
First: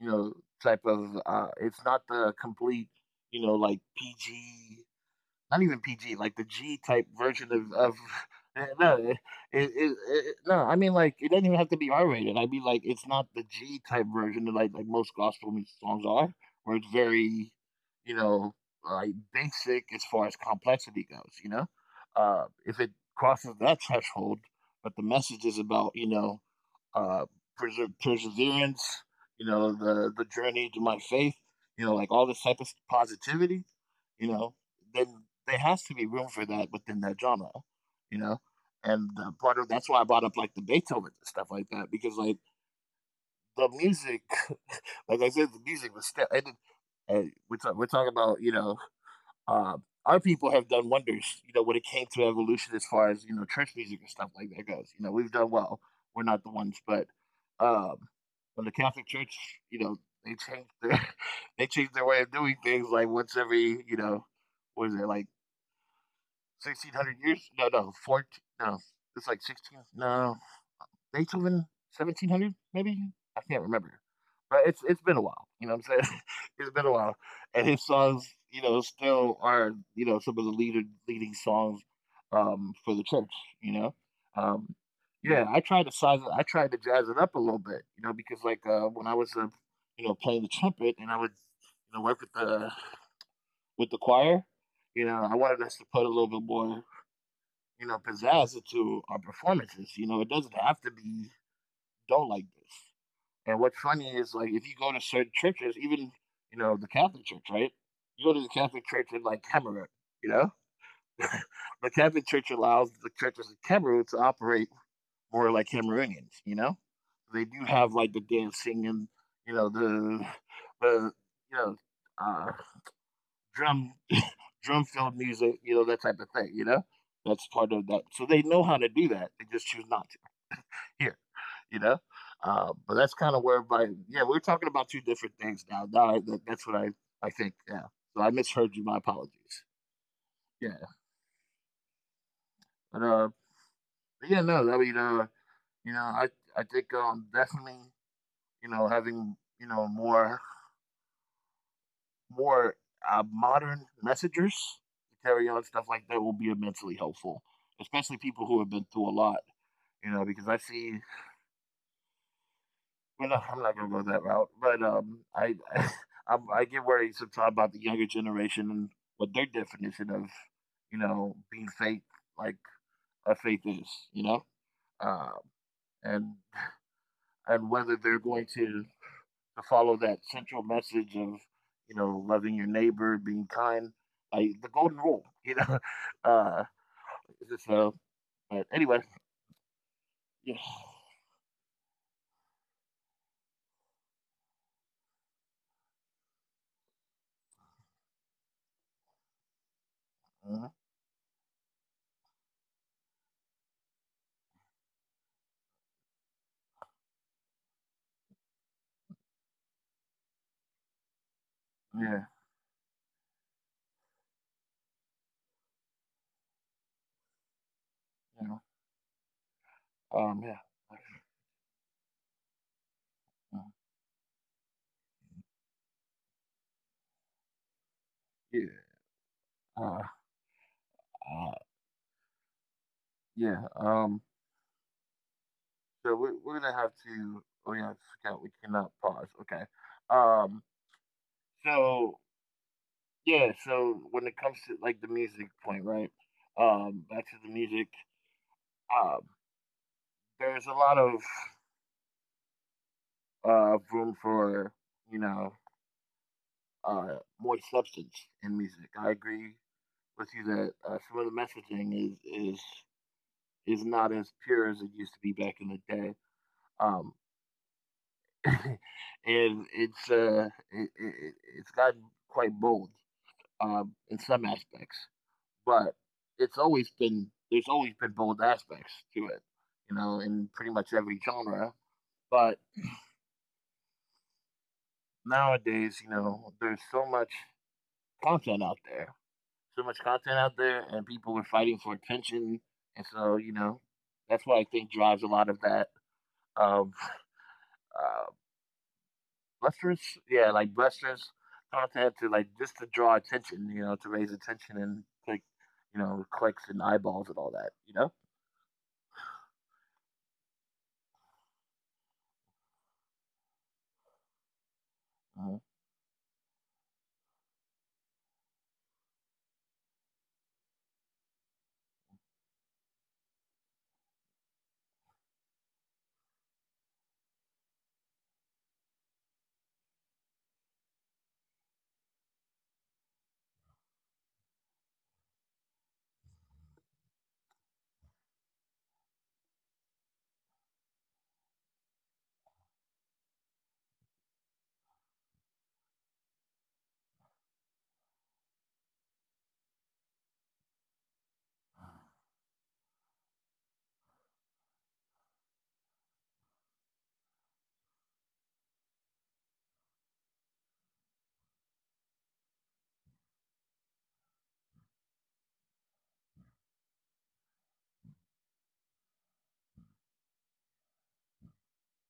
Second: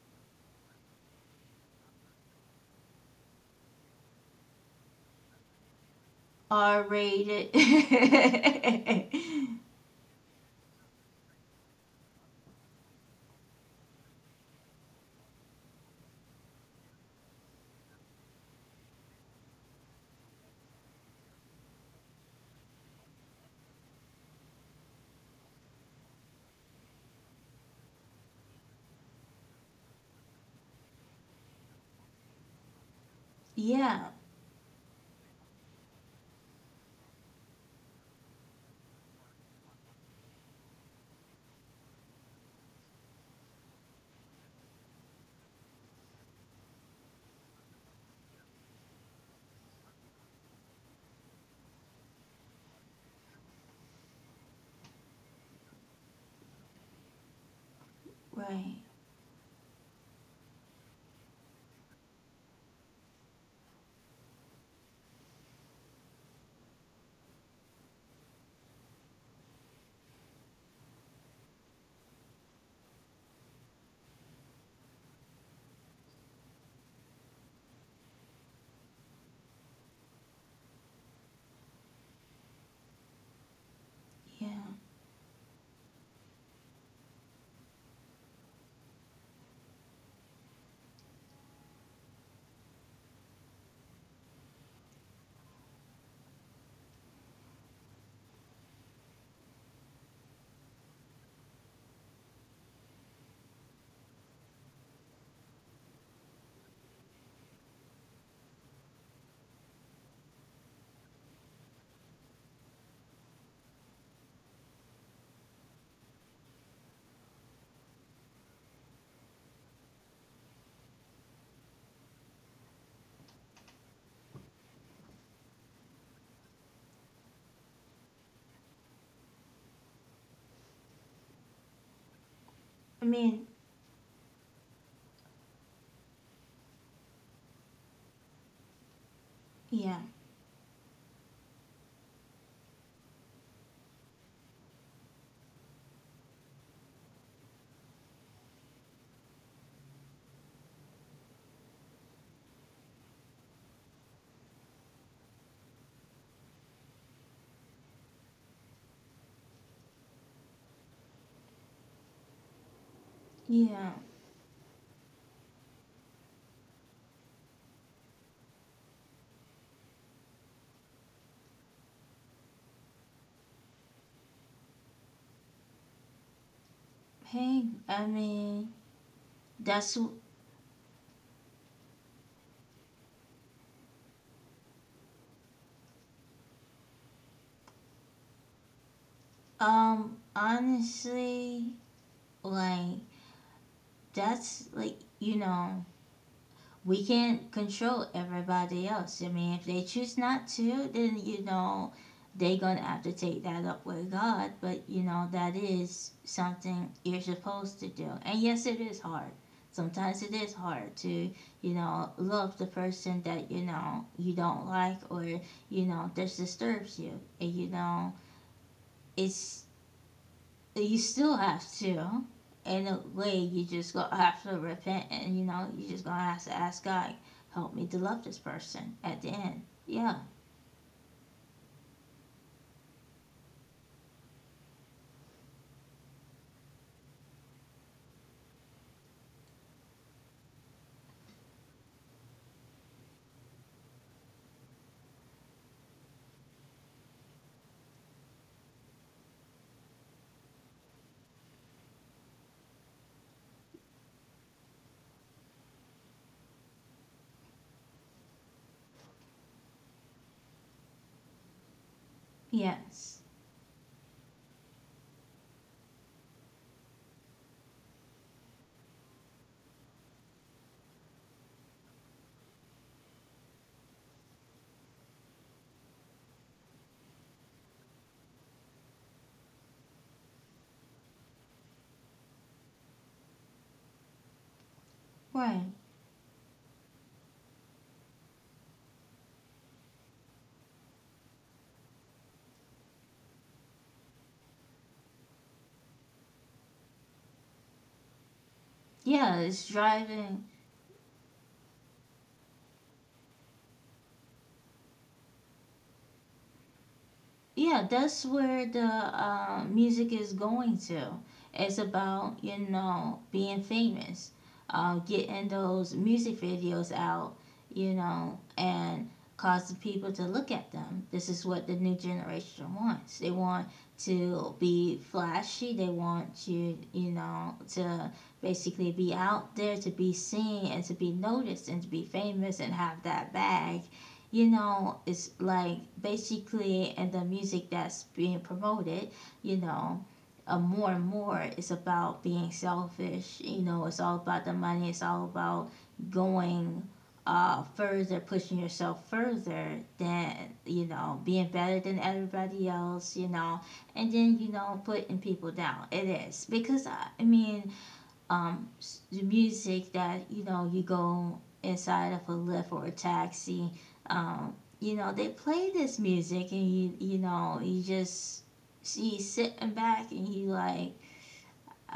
A: you know, type of, it's not the complete, like PG not even PG, like the G
B: R
A: type version
B: rated.
A: of no, it, it, no. I mean, like it doesn't even have to be R rated. I mean, like it's not the G type version that like most gospel music songs are, where it's very, you know, like basic as far as complexity goes. If it crosses that threshold, but the message is about uh, perseverance, the journey to my faith, like all this type of positivity you know,
B: Yeah,
A: then there has to be room for that within that genre, you know. And part of that's why I brought up like the Beethoven and stuff like that because like the music, like I said, the music was still. And we're talking about uh, our people have done wonders when it came to evolution as far as church music and stuff like that goes. We've done well. We're not the ones, but um, when the Catholic
B: right.
A: Church, you know, they changed their they changed their way of doing things like once every was it like 1600 years? No, no, 14. No, it's like 16. No, Beethoven, 1700 maybe? I can't remember. But it's been a while. You know what I'm saying? it's been a while, and his songs, still are some of the leader leading songs for the church. You know, um,
B: Yeah.
A: yeah, I tried to size it. I tried to jazz it up a little bit. Because like when I was playing the trumpet, and I would work with the choir. I wanted us to put a little bit more pizzazz to our performances. It doesn't have to be dull like this. And what's funny is like if you go to certain churches, even the Catholic Church, right? You go to the Catholic Church in like Cameroon, you know, the Catholic Church allows the churches in Cameroon to operate more like Cameroonians. They do have like the dancing and you know the the you know uh, drum drum filled music, that type of thing. That's part of that. So they know how to do that. They just choose not here, you know? But that's kind of
B: I
A: where,
B: mean,
A: yeah, we are talking about two different things now. Now that's what I think, yeah. So I misheard you. My apologies.
B: yeah.
A: Yeah. But, uh, but yeah, no, I mean, you know, I, I think, definitely, having, more, modern messengers to carry on stuff like that will be immensely helpful, especially people who have been through a lot, because I see, well, no, I'm not gonna go that
B: Yeah.
A: route, but I I get worried sometimes about the younger generation and what their definition of being faith like a faith is, you know, um, and and whether
B: Hey,
A: they're going
B: I
A: to
B: mean,
A: to follow that
B: that's
A: central message of loving your neighbor, being kind, like the golden rule. uh, so, but anyway, yeah,
B: honestly like that's like you know we can't control everybody else. I mean, if they choose
A: uh,
B: not to, then you know they gonna have to take that up with God. But you know that is something you're supposed to do. And yes, it is hard. Sometimes it is hard to you
A: yeah,
B: know love the person that you know you don't like or you know this disturbs you. And you
A: you
B: know
A: know,
B: it's
A: yeah,
B: you still have to. In a
A: uh,
B: way, you just gonna have to repent, and you know, you just gonna have to ask God, help me to love this
A: yeah,
B: person. At the
A: uh,
B: end, yeah,
A: uh, yeah. So we're gonna have to. Oh yeah, I forgot we cannot pause. Okay. Um. So yeah. So when it comes to like the music point, right? Back to the music. Um. There's a lot of room for you know more substance in music. I agree with you that some of the messaging is is
B: yes,
A: is not as pure as it used to be back in the day. Um. And it's it, it, it- it's gotten quite bold in some aspects, but it's always been there's always been bold aspects to it, in pretty much every genre. But nowadays,
B: right,
A: there's so much content out there, so much content out there, and people are fighting for attention, and so that's what I think drives a lot of that of uh,
B: yeah.
A: blusters,
B: It's
A: yeah, like
B: driving
A: blusters content to like just to draw attention, to raise attention and clicks and eyeballs and all that.
B: yeah that's where the music is going to. It's about you know being famous,
A: Mhm.
B: getting those music videos out, you know, and causing people to look at them. This is what the new generation wants. They want to be flashy, they want you you know to basically be out there, to be seen and to be noticed and to be famous and have that bag. You know, it's like basically, and the music that's being promoted, you know, more and more is about being selfish. You know, it's all about the money. It's all about going further, pushing yourself further than, you know, being better than everybody else, you know, and then, you know, putting people down. It is because, I mean, music that you know you go inside of a lift or a taxi, um you know they play this music, and you know you just see sitting back and you like,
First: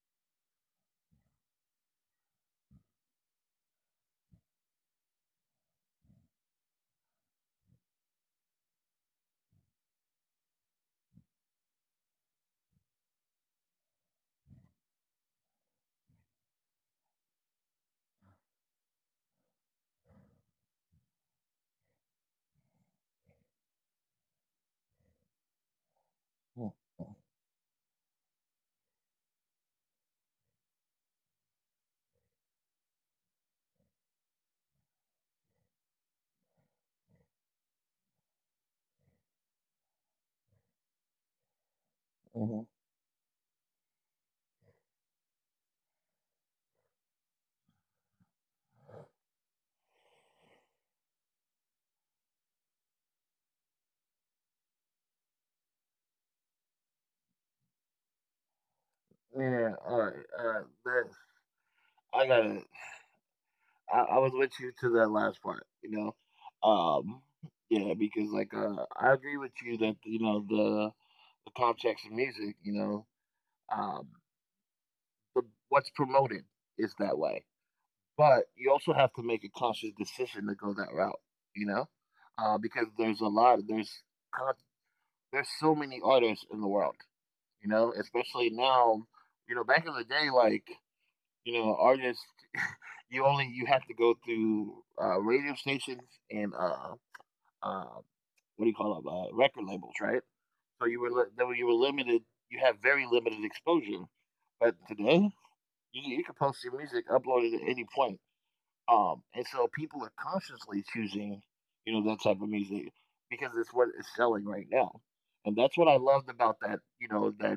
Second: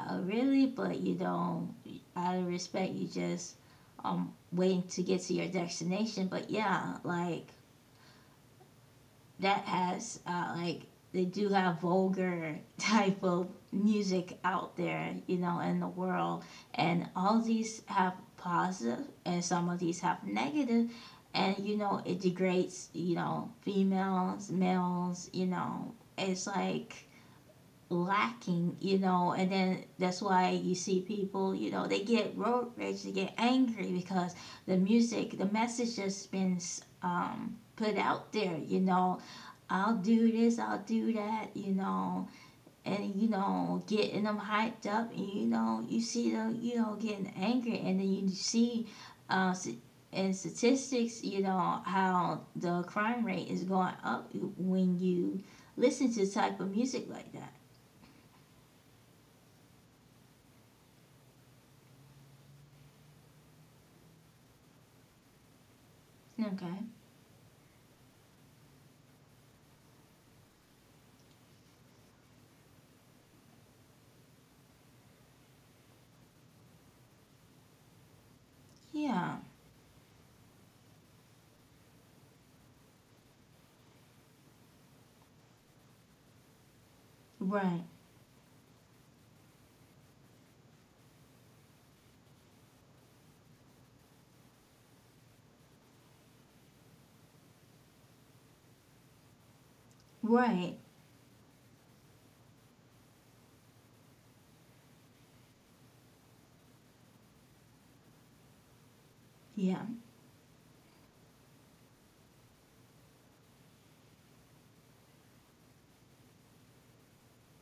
B: oh really, but you know, out of respect you just waiting to get to your destination. But yeah, like that has like, they do have vulgar type of music out there, you know, in the world, and all these have positive, and some of these have negative, and you know it degrades, you know, females, males, you know, it's like lacking, you know, and then that's why you see people, you know, they get road rage, they get angry because the music, the message has been put out there, you know, I'll do this, I'll do that, you know,
A: hmm
B: and you know, getting them hyped up, and you know, you see them, you know, getting angry, and then you see, uh, s- in statistics, you know, how the crime rate is going up when you listen to the type of music like that.
A: Yeah, all right. That's I gotta. I was with you to that last part. Know,
B: Okay.
A: um, yeah, because like I agree with you that the context of music. Um, the what's promoted is that way, but you also have to make a
B: Yeah.
A: conscious decision to go that route. You know, because there's a lot. Con- there's so many artists in the world.
B: Right.
A: Especially now. Back in the day, like. Artists, you have to go through radio stations and uh, what do you call them? Record labels, right? So
B: Right.
A: though you were limited. You have very limited exposure. But today, you can post your music, upload it at any point. And so people
B: Yeah.
A: are consciously choosing, that type of music because it's what is selling right now. And that's what I loved about that, that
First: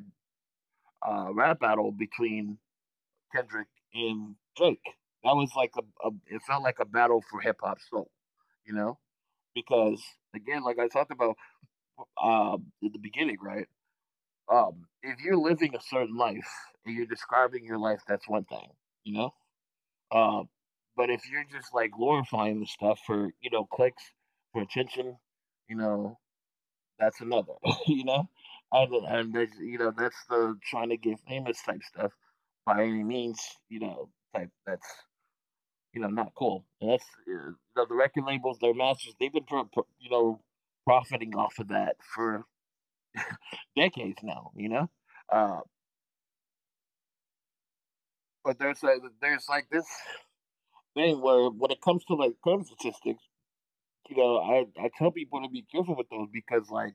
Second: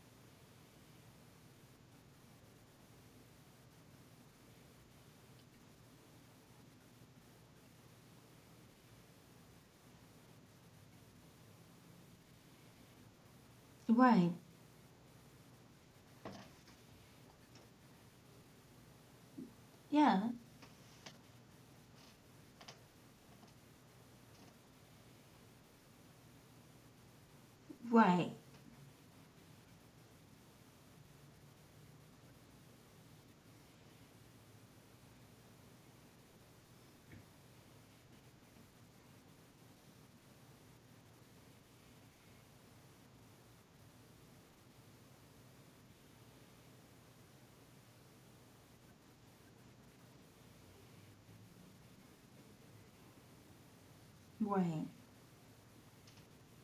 A: rap battle between Kendrick and Drake. That was like a it felt like a battle for hip hop soul, you know? Because again, like I talked about at the beginning, right?
B: Right.
A: If you're living a certain life and you're describing your life, that's one thing, you know. Uh,
B: Yeah.
A: but if you're just like glorifying the stuff for clicks, for attention, you know, that's another. you know.
B: Right.
A: And that's, you know that's the trying to get famous type stuff by any means, you know, type that's You know, not cool. And that's the record labels, their masters, they've been profiting off of that for decades now. Uh, but there's like this thing where when it comes to like crime statistics, I tell
B: Right.
A: people to be careful with those because like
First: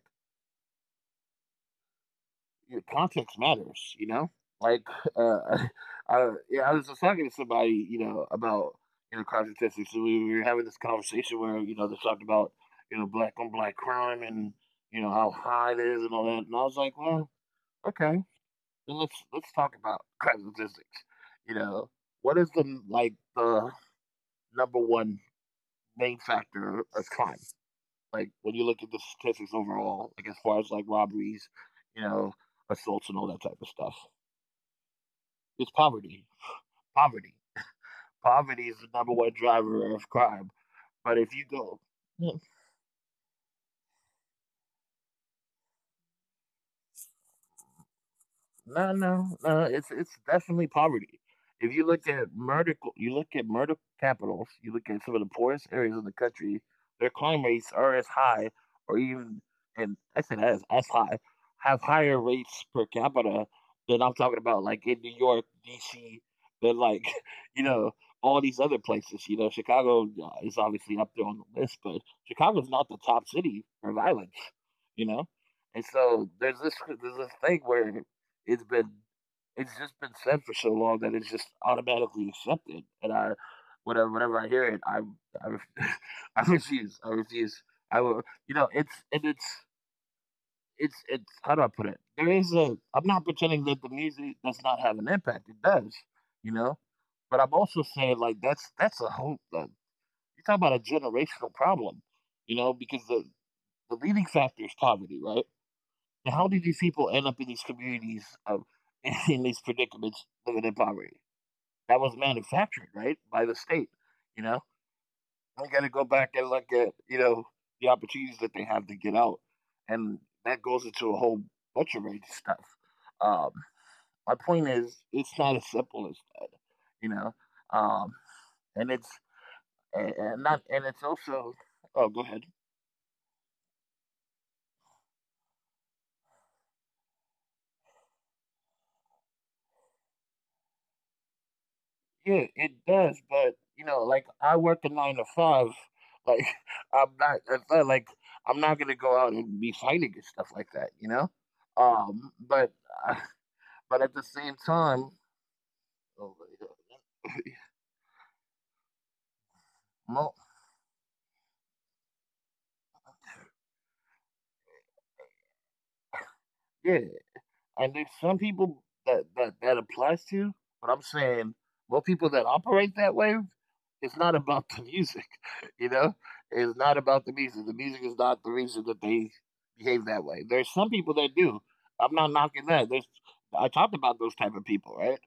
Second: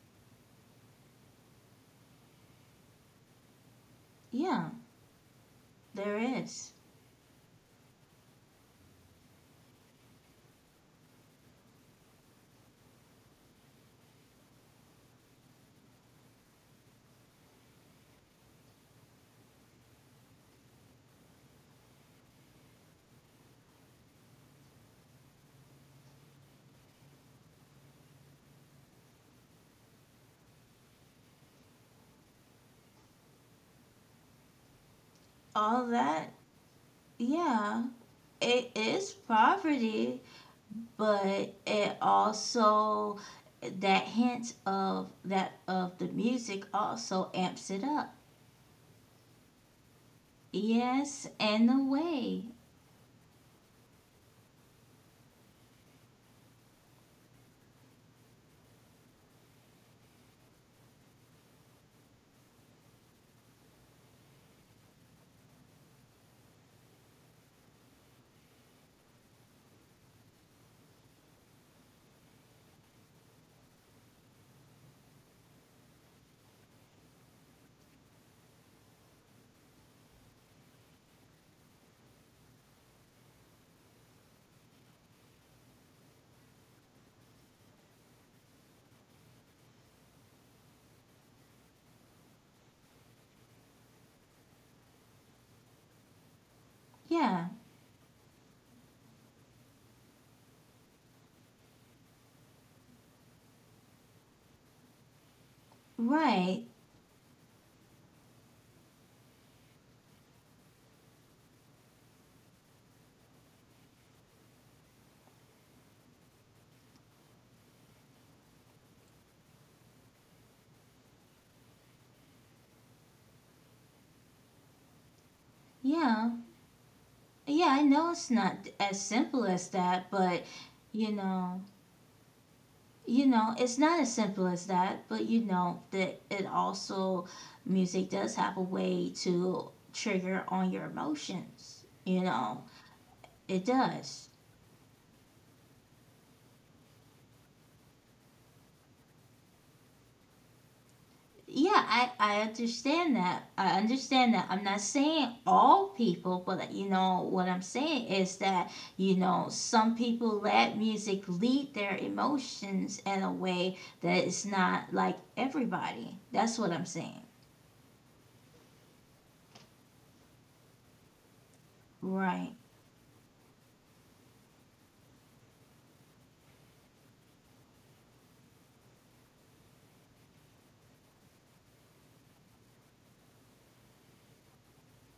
A: your context matters,
B: Yeah.
A: you know? Like,
B: There
A: uh,
B: is
A: yeah, I was just talking to somebody, about, crime statistics. So we were having this conversation where, they talked about, black on black crime and, how high it is and all that. And I was like, well, okay, then let's talk about crime statistics. You know, what is like, the number one main factor of crime? Like, when you look at the statistics overall, like, as far as like robberies, you know, assaults and all that type of stuff.
B: all
A: It's
B: that.
A: poverty. Poverty.
B: Yeah, it is
A: Poverty is the number one
B: poverty,
A: driver of crime.
B: but
A: But if you
B: it
A: go.
B: also, that hint of that of the music also amps it up.
A: No, no, no. It's definitely
B: Yes,
A: poverty.
B: and the
A: If you look
B: way.
A: at murder, you look at murder capitals. You look at some of the poorest areas of the country. Their crime rates are as high, or even, and I say that as high, have higher rates per capita than I'm talking about, like in New York, D.C., than like you know all these other places. Chicago is obviously up there on the list, but Chicago's not the top city for violence. You know, and so there's this thing where it's been it's just been said for so long that it's just automatically accepted. And whenever I hear it, I, ref- I refuse. I refuse. I will. You know, it's and it's it's how do I put it? There is a. I'm not pretending that the music does not have an impact. It does. You know, but I'm
B: Yeah,
A: also saying like that's a whole. You talk about a generational problem. Because the leading factor is poverty, right? And how do
B: right.
A: these people end up in these communities of in these predicaments living in poverty? That was manufactured, right, by the state. You know, we got to go back and look at the opportunities that they have to get out, and that goes into a whole bunch of range of stuff. Um, my point is, it's not as
B: Yeah,
A: simple as that. You
B: yeah.
A: know,
B: I know it's
A: um,
B: not as
A: and
B: simple
A: it's
B: as that, but
A: and not
B: you
A: and it's
B: know,
A: also. Oh, go ahead.
B: you know, it's not as simple as that. But you know that it also, music does have a way to trigger on your emotions. You
A: Yeah,
B: know,
A: it does, but
B: it
A: like
B: does.
A: I work a nine to five. Like I'm not, it's not like I'm not gonna go out and be fighting and stuff like that.
B: Yeah, I, I
A: But
B: understand that. I
A: but at the
B: understand that.
A: same
B: I'm not
A: time,
B: saying all people, but you know, what I'm saying is that, you know, some
A: mo-
B: people let music lead their emotions in a way that is not like everybody. That's what I'm
A: yeah.
B: saying.
A: And there's some people that that applies to, but I'm saying most people that
B: Right,
A: operate that way, it's not about the music, you know? It's not about the music. The music is not the reason that they behave that way. There's some people that do. I'm not knocking that. There's I talked about those type of people, right?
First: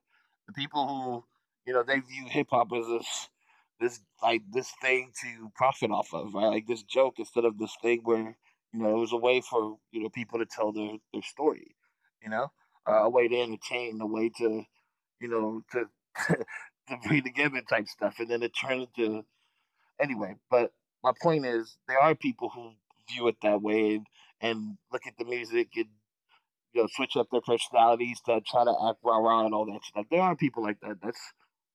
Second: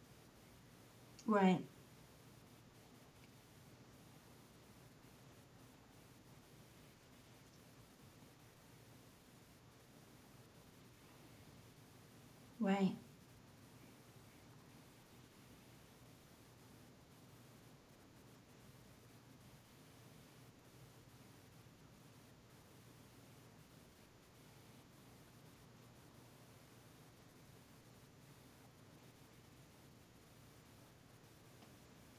A: The people who,
B: right,
A: you know, they view hip hop as this like this thing to profit off of, right? Like this joke instead of this thing where you know it was a way for you know people to tell their story, you know,
B: right,
A: a way to entertain, a way to, you know, to bring together type stuff, and then it turned into anyway. But my point is, there are people who view it that way and look at the music and, you know, switch up their personalities to try to act rah rah and all that stuff. There are people like that.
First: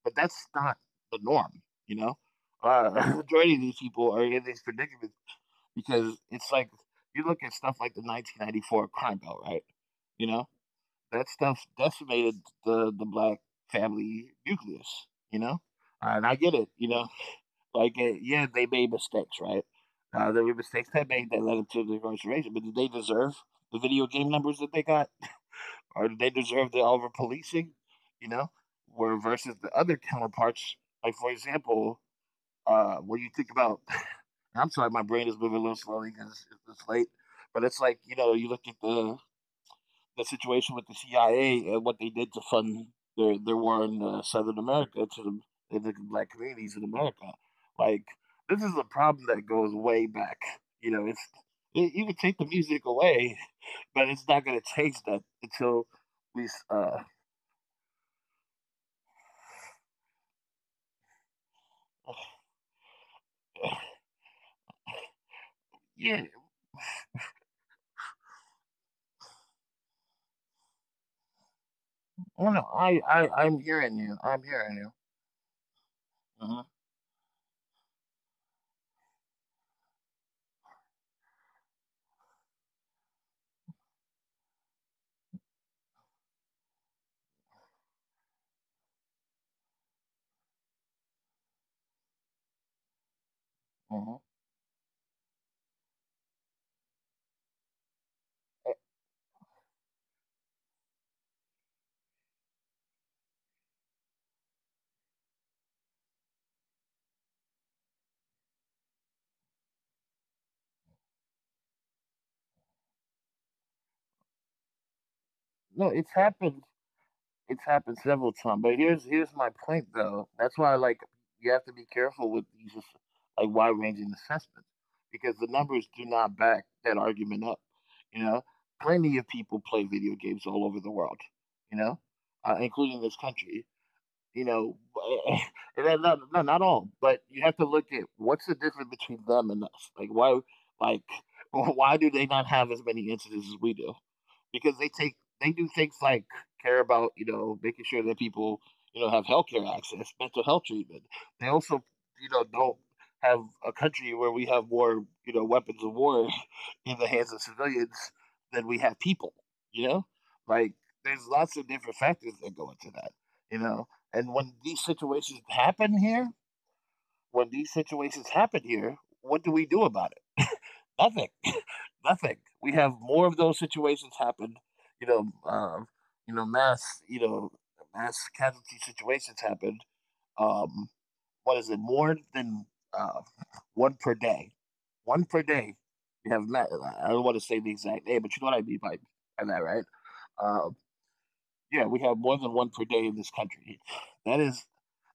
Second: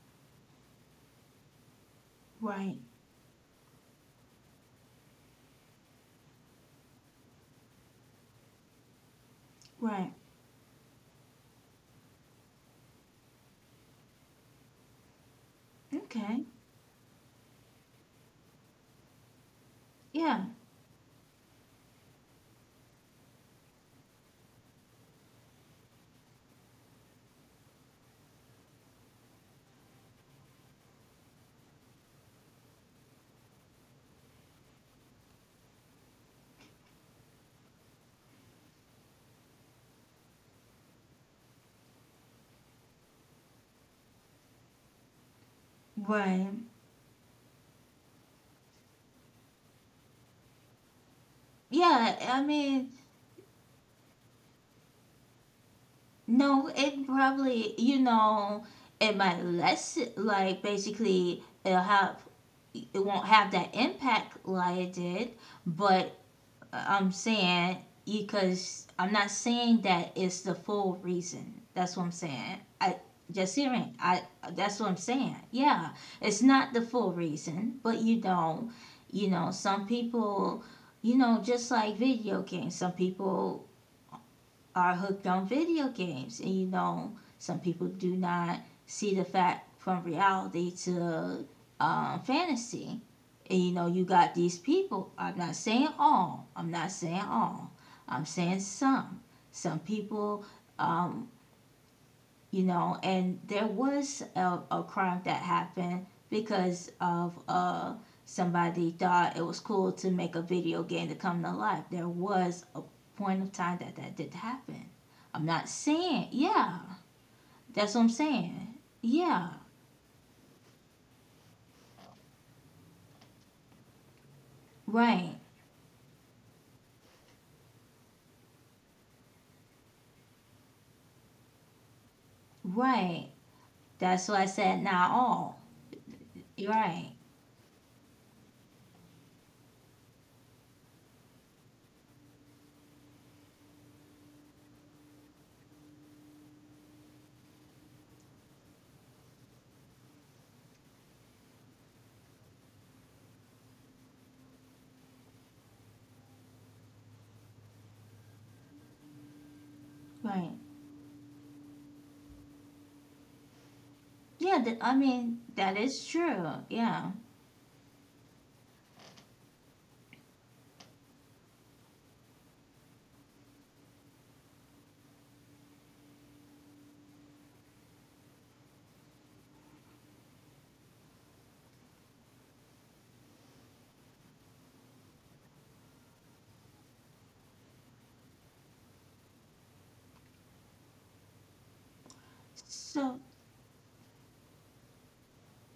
A: But that's not the norm. You know,
B: right,
A: uh, majority of these people are in these predicaments because it's like you look at stuff like the 1994 crime bill, right? You know,
B: right.
A: that stuff decimated the black family nucleus. You know, and I
B: Okay.
A: get it. You know, like yeah, they made mistakes, right? There were
B: Yeah,
A: mistakes they made that led to the incarceration, but did they deserve the video game numbers that they got? Or they deserve the over policing, you know, where versus the other counterparts. Like for example, when you think about, I'm sorry, my brain is moving a little slowly because it's late, but it's like, you know, you look at the situation with the CIA and what they did to fund their war in Southern America to in the black
B: right.
A: communities in America. Like this is a problem that goes way back. You know, it's you
B: Yeah,
A: can
B: I
A: take the
B: mean,
A: music away, but it's not going to change that until
B: no,
A: we
B: it probably, you know, it might less, like, basically, it'll have,
A: oh,
B: it won't have that impact like it did, but
A: yeah.
B: I'm saying, because I'm not saying that it's the full reason. That's what I'm saying. I,
A: Oh no,
B: just hearing,
A: I'm
B: I,
A: hearing you.
B: that's what
A: I'm
B: I'm
A: hearing
B: saying.
A: you.
B: Yeah, it's not the
A: Uh-huh.
B: full reason, but you know, some people, you know, just like video games, some people are hooked on video games. And you know, some people do not see the fact from reality to fantasy. And you know, you got
A: Uh-huh.
B: these people. I'm not saying all. I'm not saying all. I'm saying
A: Uh,
B: some. Some people, um, you know, and there was a crime that happened because of somebody thought it was cool to make a video game to come to life. There was a point of time that that did happen. I'm not
A: No, it's
B: saying,
A: happened.
B: yeah,
A: It's happened
B: that's what I'm
A: several times. But
B: saying.
A: here's my
B: Yeah,
A: point though. That's why like you have to be careful with these like wide ranging assessments because the
B: right,
A: numbers do not back that argument up. You know, plenty of people play video games all over the world. You know, including this
B: right.
A: country. You
B: That's what
A: know,
B: I said. Not all.
A: not, not all,
B: Right.
A: but you
B: Right,
A: have to look at what's the difference between them and us. Like why, like why do they not have as many incidents as we do? Because they take they do things like care about, you know, making sure that people, you know, have healthcare access, mental health treatment. They also, you know, don't have a country where we have more, you know, weapons of war in the hands of civilians than we have people. You know, like
B: right.
A: there's lots of different factors that go into that. You know, and
B: Yeah, I mean that is true.
A: when
B: Yeah.
A: these situations happen here, what do we do about it? Nothing. Nothing. We have more of those situations happen. You know, you know, you know, mass casualty situations happen. Um, what is it? More than uh, one per day. One per day. We have not. I don't want to say the exact name, but you know what I mean by that, right? Um, yeah, we have more than
B: So
A: one per day in this country. That is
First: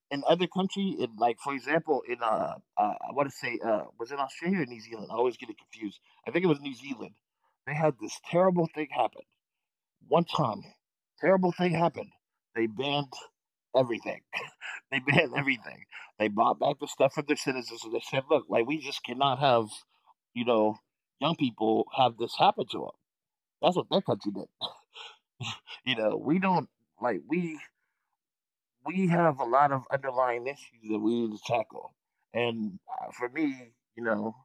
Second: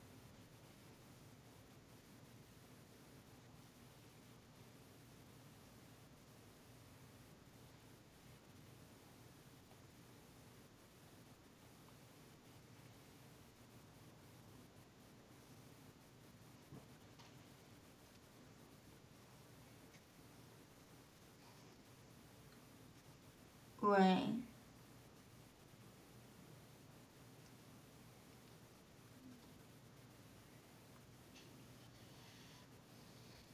A: in other country, in like for example, in I want to say was it Australia or New Zealand? I always get it confused. I think it was New Zealand. They had this terrible thing happen one time. Terrible thing happened. They banned everything. they banned everything. They bought back the stuff from their citizens, and they said, "Look, like we just cannot have, you know, young people have this happen to them." That's what their country did.
B: right,
A: You know, we don't like we have a lot of underlying issues that we need to tackle. And for me, you know,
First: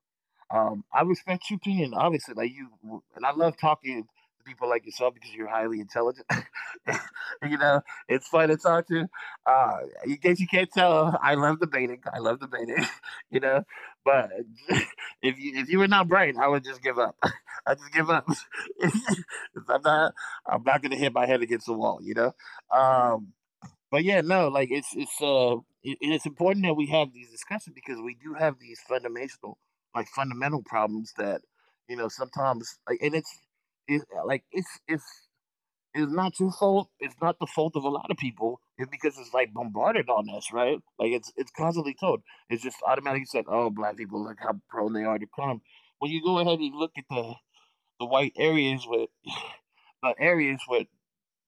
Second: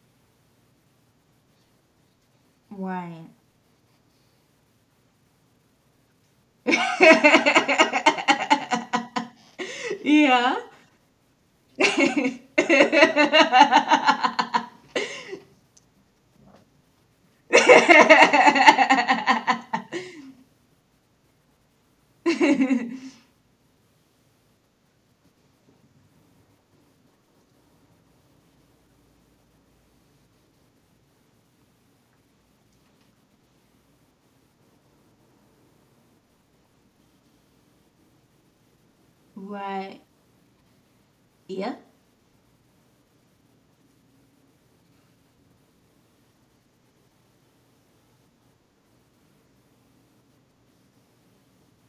A: I respect your opinion, obviously. Like you, and
B: right.
A: I love talking to people like yourself because you're highly intelligent. you
B: yeah.
A: know, it's fun to talk to. Uh, in case you can't tell, I love debating. I love debating. You know, but if you were not bright, I would just give up. I just give up. I'm not. I'm not gonna hit my head against the wall. You know. Um, but yeah, no, like it's important that we have these discussions because we do have these fundamental like fundamental problems that, you know, sometimes like and it's it like it's not your fault. It's not the fault of a lot of people. It's because it's like
B: Why?
A: bombarded on us, right? Like
B: Yeah,
A: it's constantly told. It's just automatically said, "Oh, black people, look how prone they are to crime." When you go ahead and look at the white areas with the areas with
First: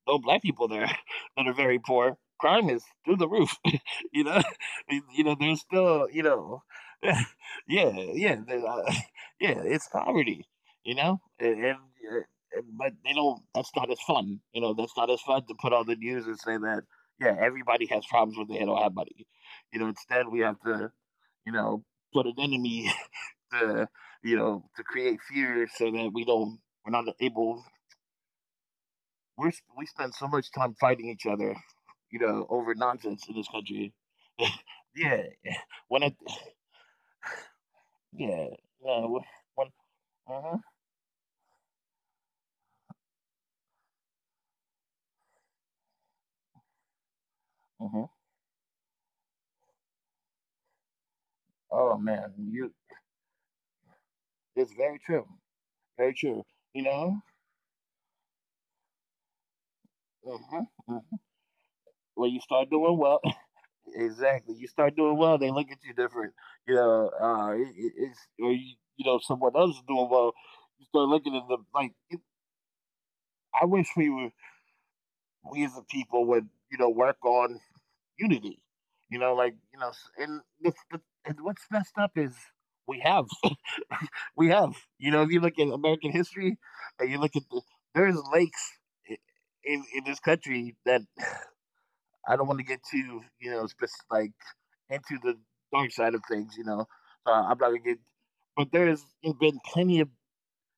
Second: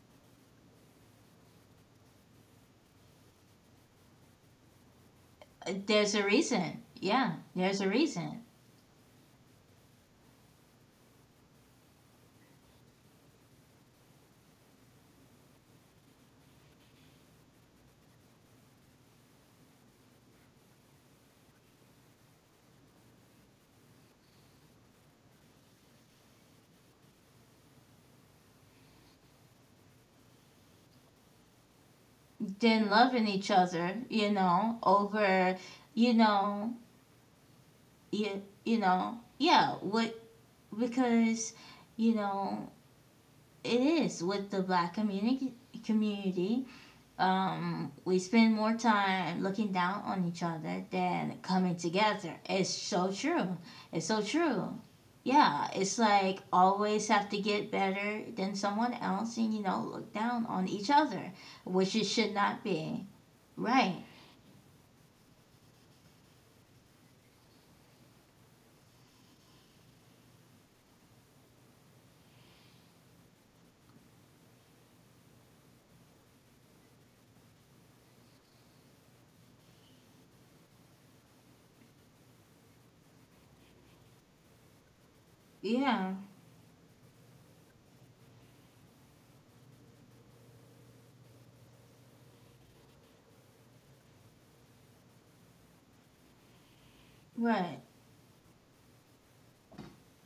A: no black people there that are very poor. Crime is through the roof. you know, you know, there's still,
B: there's
A: you
B: a
A: know,
B: reason. Yeah, there's a
A: yeah,
B: reason.
A: yeah. It's poverty. You know, but they don't. That's not as fun. You know, that's not as fun to put on the news and say that. Yeah, everybody has problems when they don't have money. You know, instead we have to, you know, put an enemy to, you know, to create fear so that we don't, we're not able we spend so much time fighting each other, you know, over
B: Then loving
A: nonsense in this
B: each
A: country.
B: other, you know,
A: yeah, yeah.
B: over,
A: when I
B: you know,
A: yeah,
B: you
A: yeah,
B: know,
A: wh- when,
B: yeah, what,
A: uh-huh,
B: because, you know, it is with the black community, community,
A: uh-huh.
B: we spend more time looking down on each other than
A: Oh
B: coming
A: man,
B: together.
A: you
B: It's so true. It's so
A: it's very
B: true.
A: true,
B: Yeah,
A: very
B: it's
A: true.
B: like
A: You know,
B: always have to get better than someone else and, you know, look
A: uh-huh,
B: down on
A: uh-huh.
B: each other,
A: When
B: which
A: you
B: it
A: start
B: should
A: doing
B: not
A: well,
B: be. Right.
A: exactly, you start doing well, they look at you different. You know, it's or you know, someone else is doing well, you start looking at them like. I wish we as a people would, you know, work on unity. You know, like you know, s- and this, the, and what's messed up is we have, we have. You know, if you look at American history,
B: Yeah.
A: and you look at there's lakes i- in this country that I don't want to get too, you know, like into the dark side of things. You know, I'm not gonna get,
B: Right.
A: but there's been plenty of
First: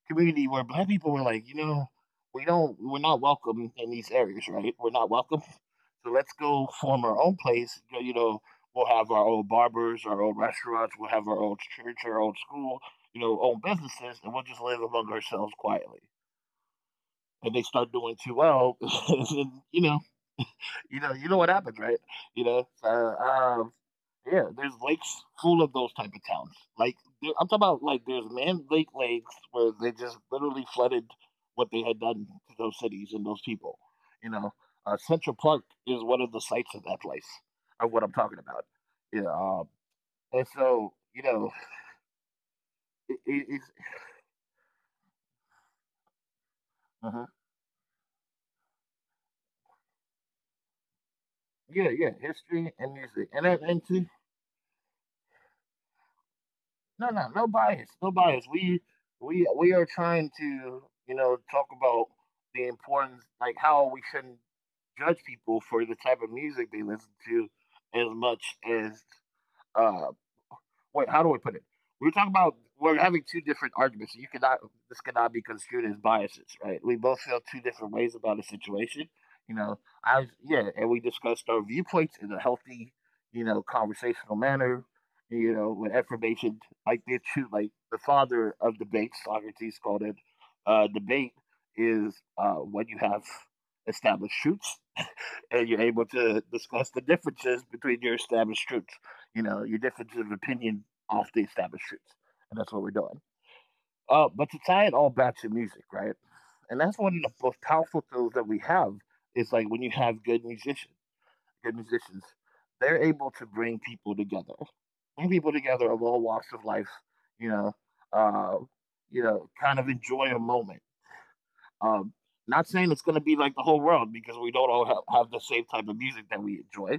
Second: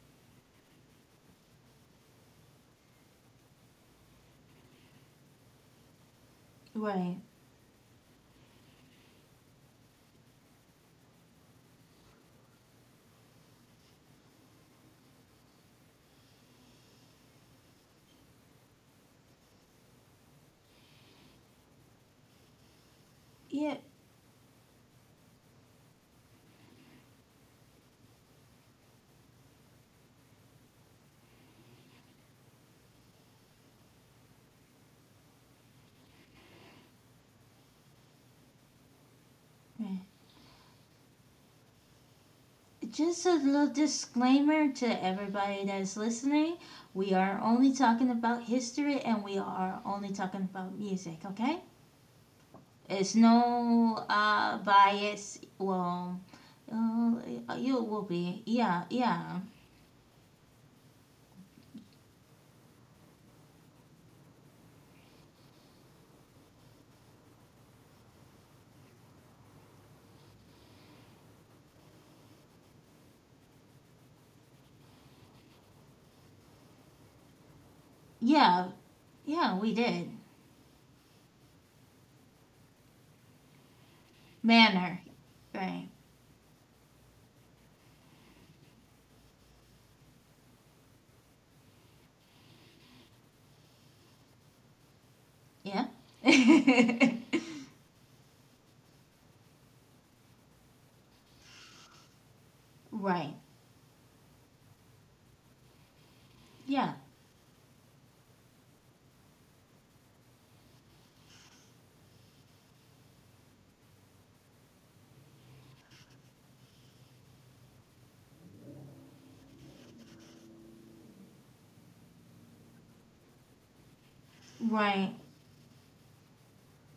A: community where black people were like, you know, we don't, we're not welcome in these areas, right? We're not welcome. So let's go form
B: Right.
A: our own place. You know, we'll have our own barbers, our own restaurants, we'll have our own church, our own school, you know, own businesses, and we'll just live among ourselves quietly. And they start doing too well, and you know what happens, right? You know, so,
B: Yeah.
A: yeah, there's lakes full of those type of towns. Like I'm talking about, like there's man lake lakes where they just literally flooded what they had done to those cities and those people. You know, Central Park is one of the sites of that place of what I'm talking about. Yeah,
B: Right.
A: and so you know,
B: Just a little
A: it's
B: disclaimer to everybody that's listening. We are
A: uh
B: only talking about history and we are only talking about music, okay?
A: yeah, yeah, history and
B: It's
A: music, and
B: no
A: and to
B: bias. Well,
A: no,
B: uh,
A: no, no
B: you
A: bias,
B: will
A: no
B: be.
A: bias.
B: Yeah, yeah,
A: We are trying to, you know, talk about the importance, like how we shouldn't judge people for the type of music they listen to, as much as uh wait, how do I put it? We're talking about we're having two different arguments. So you cannot this cannot be construed as biases, right? We both feel two different ways about a
B: yeah,
A: situation. You
B: yeah. We
A: know,
B: did
A: yeah, and we discussed our viewpoints in a healthy, you know, conversational manner.
B: manner.
A: You know,
B: Right.
A: with information like the two, like the father of debate, Socrates called it. Debate is when you have established truths and you're
B: Yeah.
A: able to discuss the differences between your established truths. You know, your differences of opinion off the established truths, and that's what we're doing.
B: right.
A: But to tie it all back to music, right? And
B: Yeah.
A: that's one of the most powerful tools that we have. Is like when you have good musicians, they're able to bring people together of all walks of life. You know, uh, you know, kind of enjoy a moment, um, not saying it's going to be like the whole world because we don't all
B: Right.
A: have the same type of music that we enjoy,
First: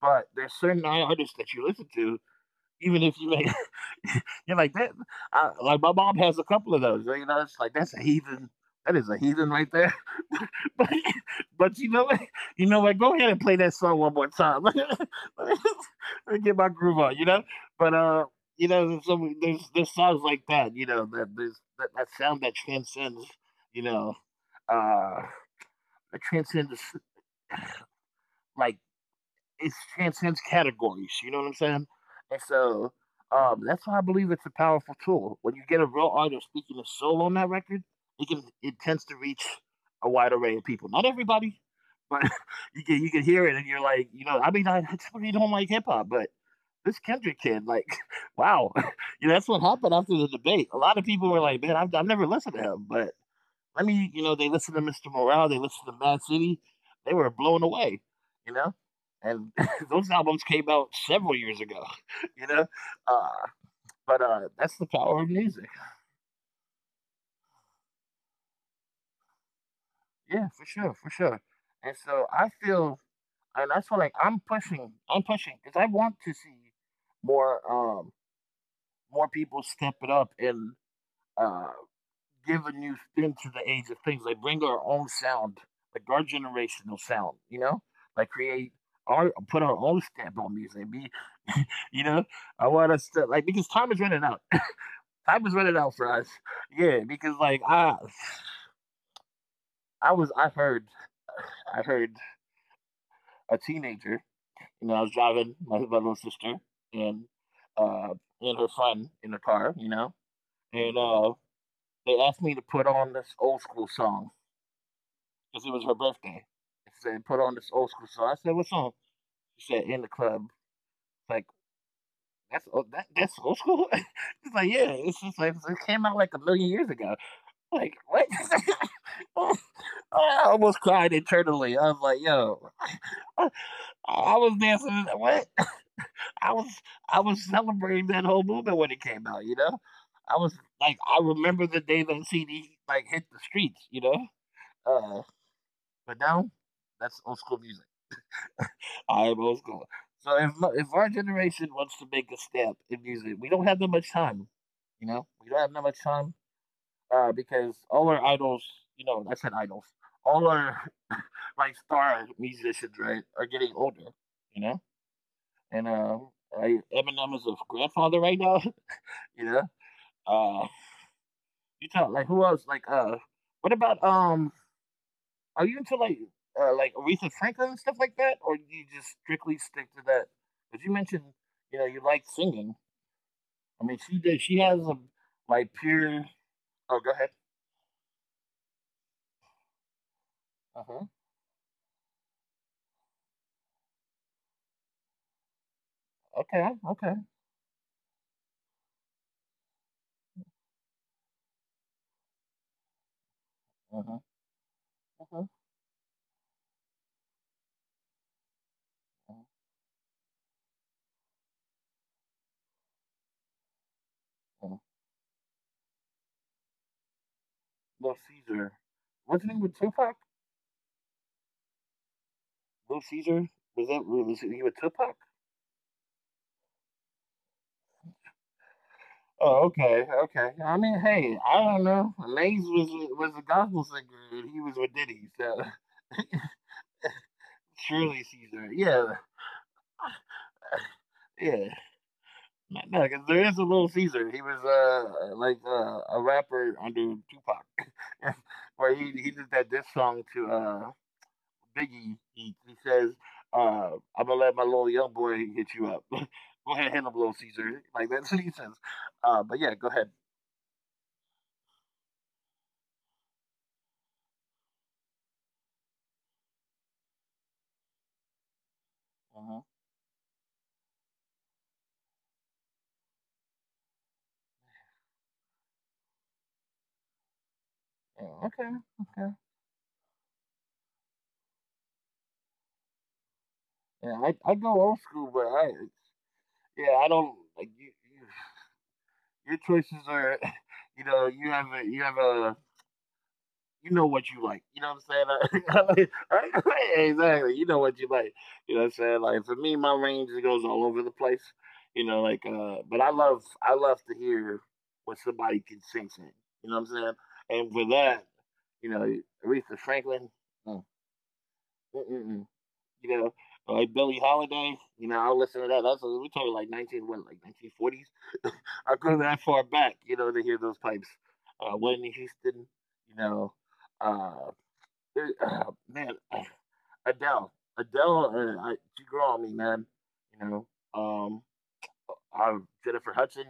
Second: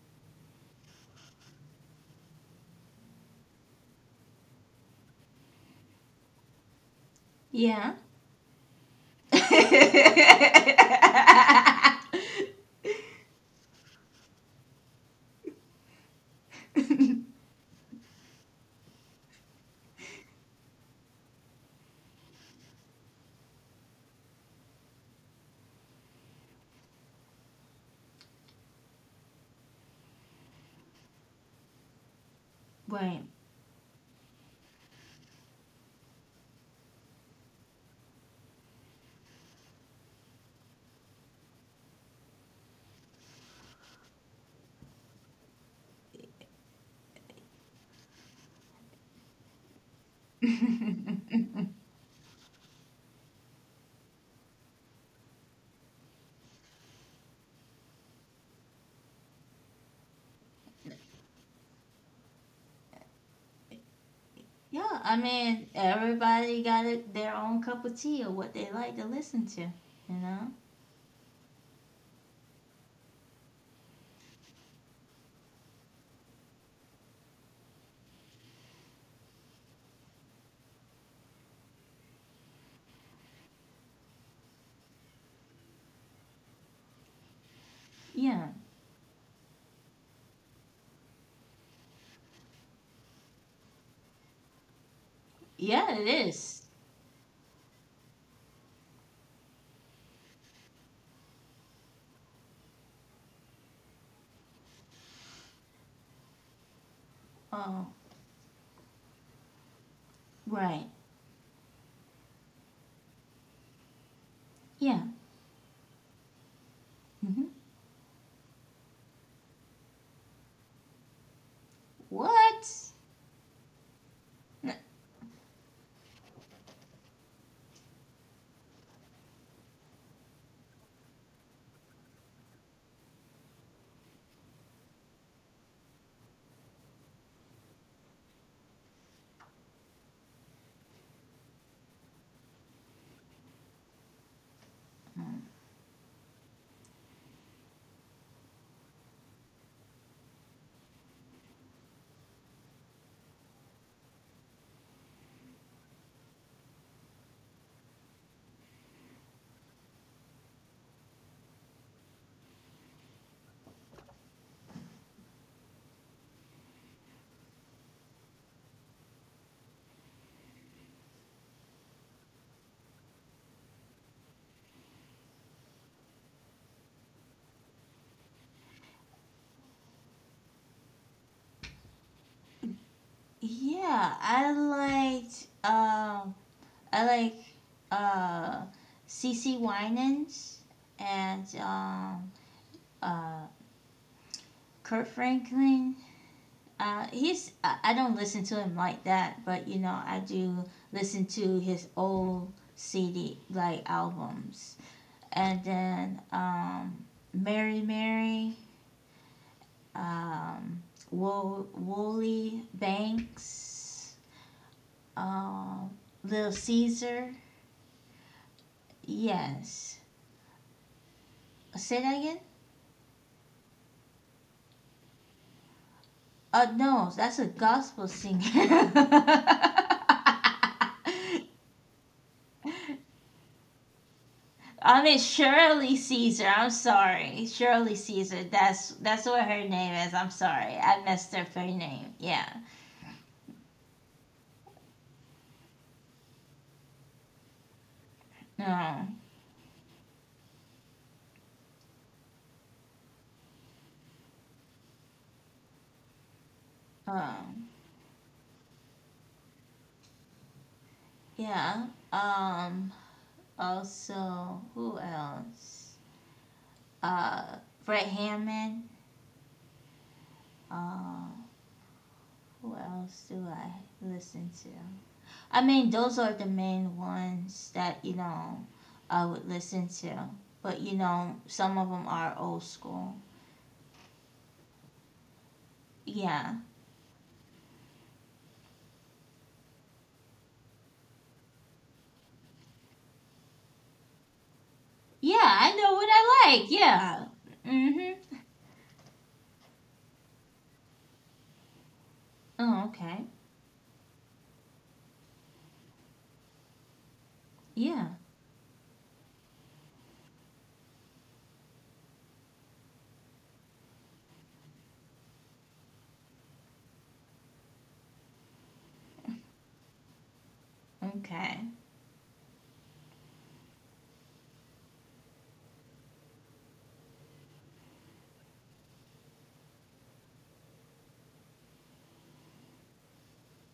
A: but there's certain artists that you listen to, even if you may, you're like that. I, like my mom has a couple of those. You know, it's like that's
B: Yeah.
A: a heathen. That is a heathen right there. but, but you know what? Go ahead and play that song one more time. Let me get my groove on. You know, but you know, there's songs like that. You know, that there's that sound that transcends. You know, uh it transcends like it transcends categories, you know what I'm saying? And so
B: right.
A: that's why I believe it's a powerful tool. When you get a real artist speaking his soul on that record, it can it tends to reach a wide array of people. Not everybody, but you can hear it and you're like, you know, I mean I typically don't like hip hop, but this Kendrick kid, like, wow, you know, that's what happened after the debate. A lot of people were like, "Man, I've never listened to him," but I mean, you know, they listened to Mr. Morale, they listened to Mad City, they were blown away, you know. And those albums came out several years ago, you know. Uh, but that's the
B: yeah. I
A: power of
B: mean,
A: music.
B: everybody got it, their own cup of tea or what they like to listen to. You know.
A: Yeah, for sure, for sure. And so I feel, and that's what like I'm pushing because I want to see more, more people step it up and uh, give a new spin to the age of things. Like bring our own sound, like our generational sound, you know?
B: Yeah.
A: Like create our put our own stamp on music. You know, I want us to like because time is running out. Time is
B: Yeah,
A: running
B: it
A: out for us.
B: is.
A: Yeah, because I heard I heard a teenager, you know, I was driving my little sister and
B: Oh,
A: uh and her friend in the car, you know,
B: right.
A: and they asked me to put on this old school song
B: Yeah.
A: because it was her birthday. She said, "Put on
B: Hmm.
A: this old school." song. I said, "What song?" She said, "In the club." Like
B: What?
A: that's old school. It's like,
B: N-
A: "Yeah." It's just like it came out like a million years ago. Like what? Oh, I almost cried internally. I was like, "Yo, I, I was dancing." What? I was I was celebrating that whole movement when it came out. You know, I was like, I remember the day that CD like hit the streets. You know, uh, but now that's old school music. I was going. So if if our generation wants to make a step in music, we don't have that much time. You know, we don't have that much time because all our idols, you know, I said idols, all our like star musicians, right, are getting older. You know, and Eminem is a grandfather right now. you know, uh, you talk like who else? Like what about Are you into like Aretha Franklin and stuff like that, or do you just strictly stick to that? Because you mentioned, you know, you like singing. I mean,
B: Yeah,
A: she did.
B: I
A: She has a
B: liked.
A: like pure. Oh,
B: I
A: go ahead.
B: like uh, CC Winans,
A: Uh huh.
B: and uh, Kurt Franklin.
A: Okay. Okay.
B: He's. I don't listen to him like that, but you know, I do listen to his old CD like
A: Uh huh.
B: albums,
A: Uh huh.
B: and then Mary Mary, um, Wooly Banks,
A: Uh-huh.
B: uh, Little Caesar.
A: Little Caesar. What's his name with
B: Yes.
A: Tupac?
B: Say that again?
A: Little Caesar. Was he with Tupac?
B: No, that's a gospel singer.
A: Oh, okay, okay. I mean, hey, I don't know. Maze was a gospel singer, and he was with
B: I mean
A: Diddy, so
B: Shirley Caesar. I'm sorry, Shirley
A: surely
B: Caesar.
A: Caesar. Yeah,
B: That's what her name is. I'm sorry, I messed up her
A: yeah.
B: name. Yeah.
A: No, because there is a Little Caesar. He was like a rapper under Tupac, where
B: No.
A: he did that diss song to Biggie. He says, uh, "I'm gonna let my little young boy hit you up. go ahead, hit him, Little
B: Um.
A: Caesar." Like that's what he says. But yeah, go ahead.
B: Yeah. Um. Also, who else? uh, Fred Hammond.
A: Uh-huh.
B: Uh, who else do I listen to? I mean, those are the main ones that you
A: Yeah,
B: know
A: okay,
B: I
A: okay.
B: would listen to. But you know, some of them are old school.
A: Yeah, I go old school, but I
B: Yeah,
A: yeah I don't like you. Your choices are, you know, you have a you know what you like. You know what
B: yeah, I know
A: I'm
B: what
A: saying?
B: I like.
A: right?
B: Yeah.
A: exactly. You know what
B: Mhm.
A: you like. You know what I'm saying? Like for me, my range it goes all over the place. You know, like
B: Oh,
A: but
B: okay.
A: I love to hear what somebody can sing. You know what I'm saying? And for
B: Yeah.
A: that, you know, Aretha Franklin. Mm, mm, mm, mm, You know, like Billie Holiday. You know, I'll listen to that. That's we're talking like 19 what, like 1940s. I go that far back. You know, to hear those pipes.
B: Okay.
A: Whitney Houston. You know. uh, there- oh, man, Adele, Adele, she grew on me, man. You know, I Jennifer Hudson.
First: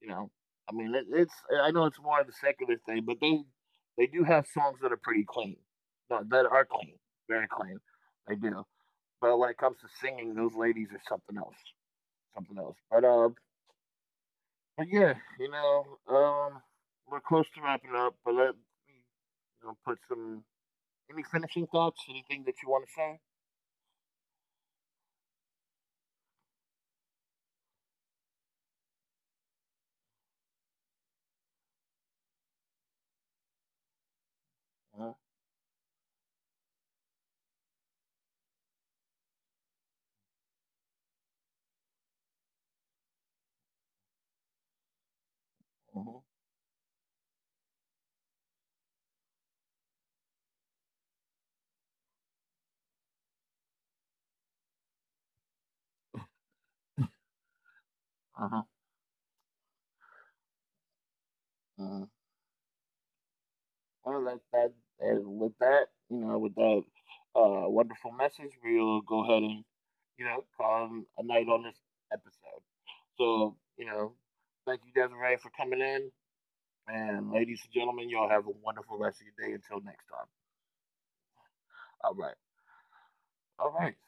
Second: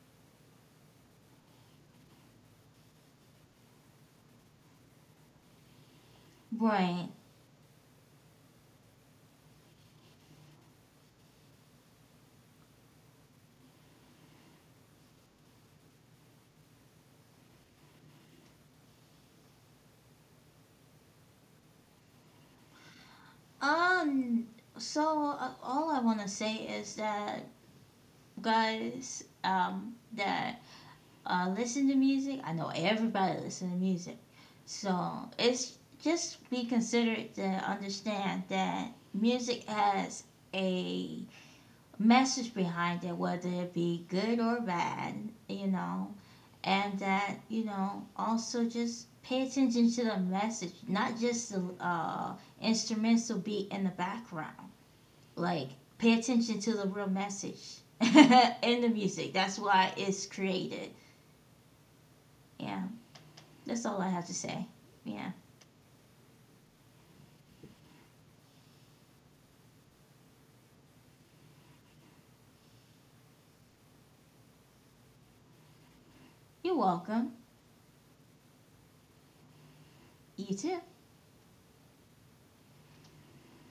A: You know, I mean, it's I know it's more of the secular thing, but they do have songs that are pretty clean, that are clean,
B: Right.
A: very clean. They do, but when it comes to singing, those ladies are something else, something else. But yeah, you know, we're close to wrapping up, but let me you know, put some any finishing thoughts, anything that you want to say.
B: Um. So all I want to say is that guys, that listen to music. I know everybody listen to music.
A: Uh,
B: So it's just be considerate to understand that music has a message behind it, whether it be good or bad, you
A: Mhm.
B: know, and that, you know, also just pay attention to the message, not just the instrumental beat in the background. Like, pay attention to the real message
A: Uh-huh.
B: in the music. That's why it's created.
A: Uh-huh.
B: Yeah. That's
A: Well,
B: all I
A: like
B: have to
A: that,
B: say.
A: and with
B: Yeah.
A: that, you know, with that wonderful message, we'll go ahead and, you know, call it a night on this episode. So, you know, thank you, Desiree, for coming in.
B: You're
A: And
B: welcome.
A: ladies and gentlemen, y'all have a wonderful rest of your day until next time.
B: You too.
A: All right. All right.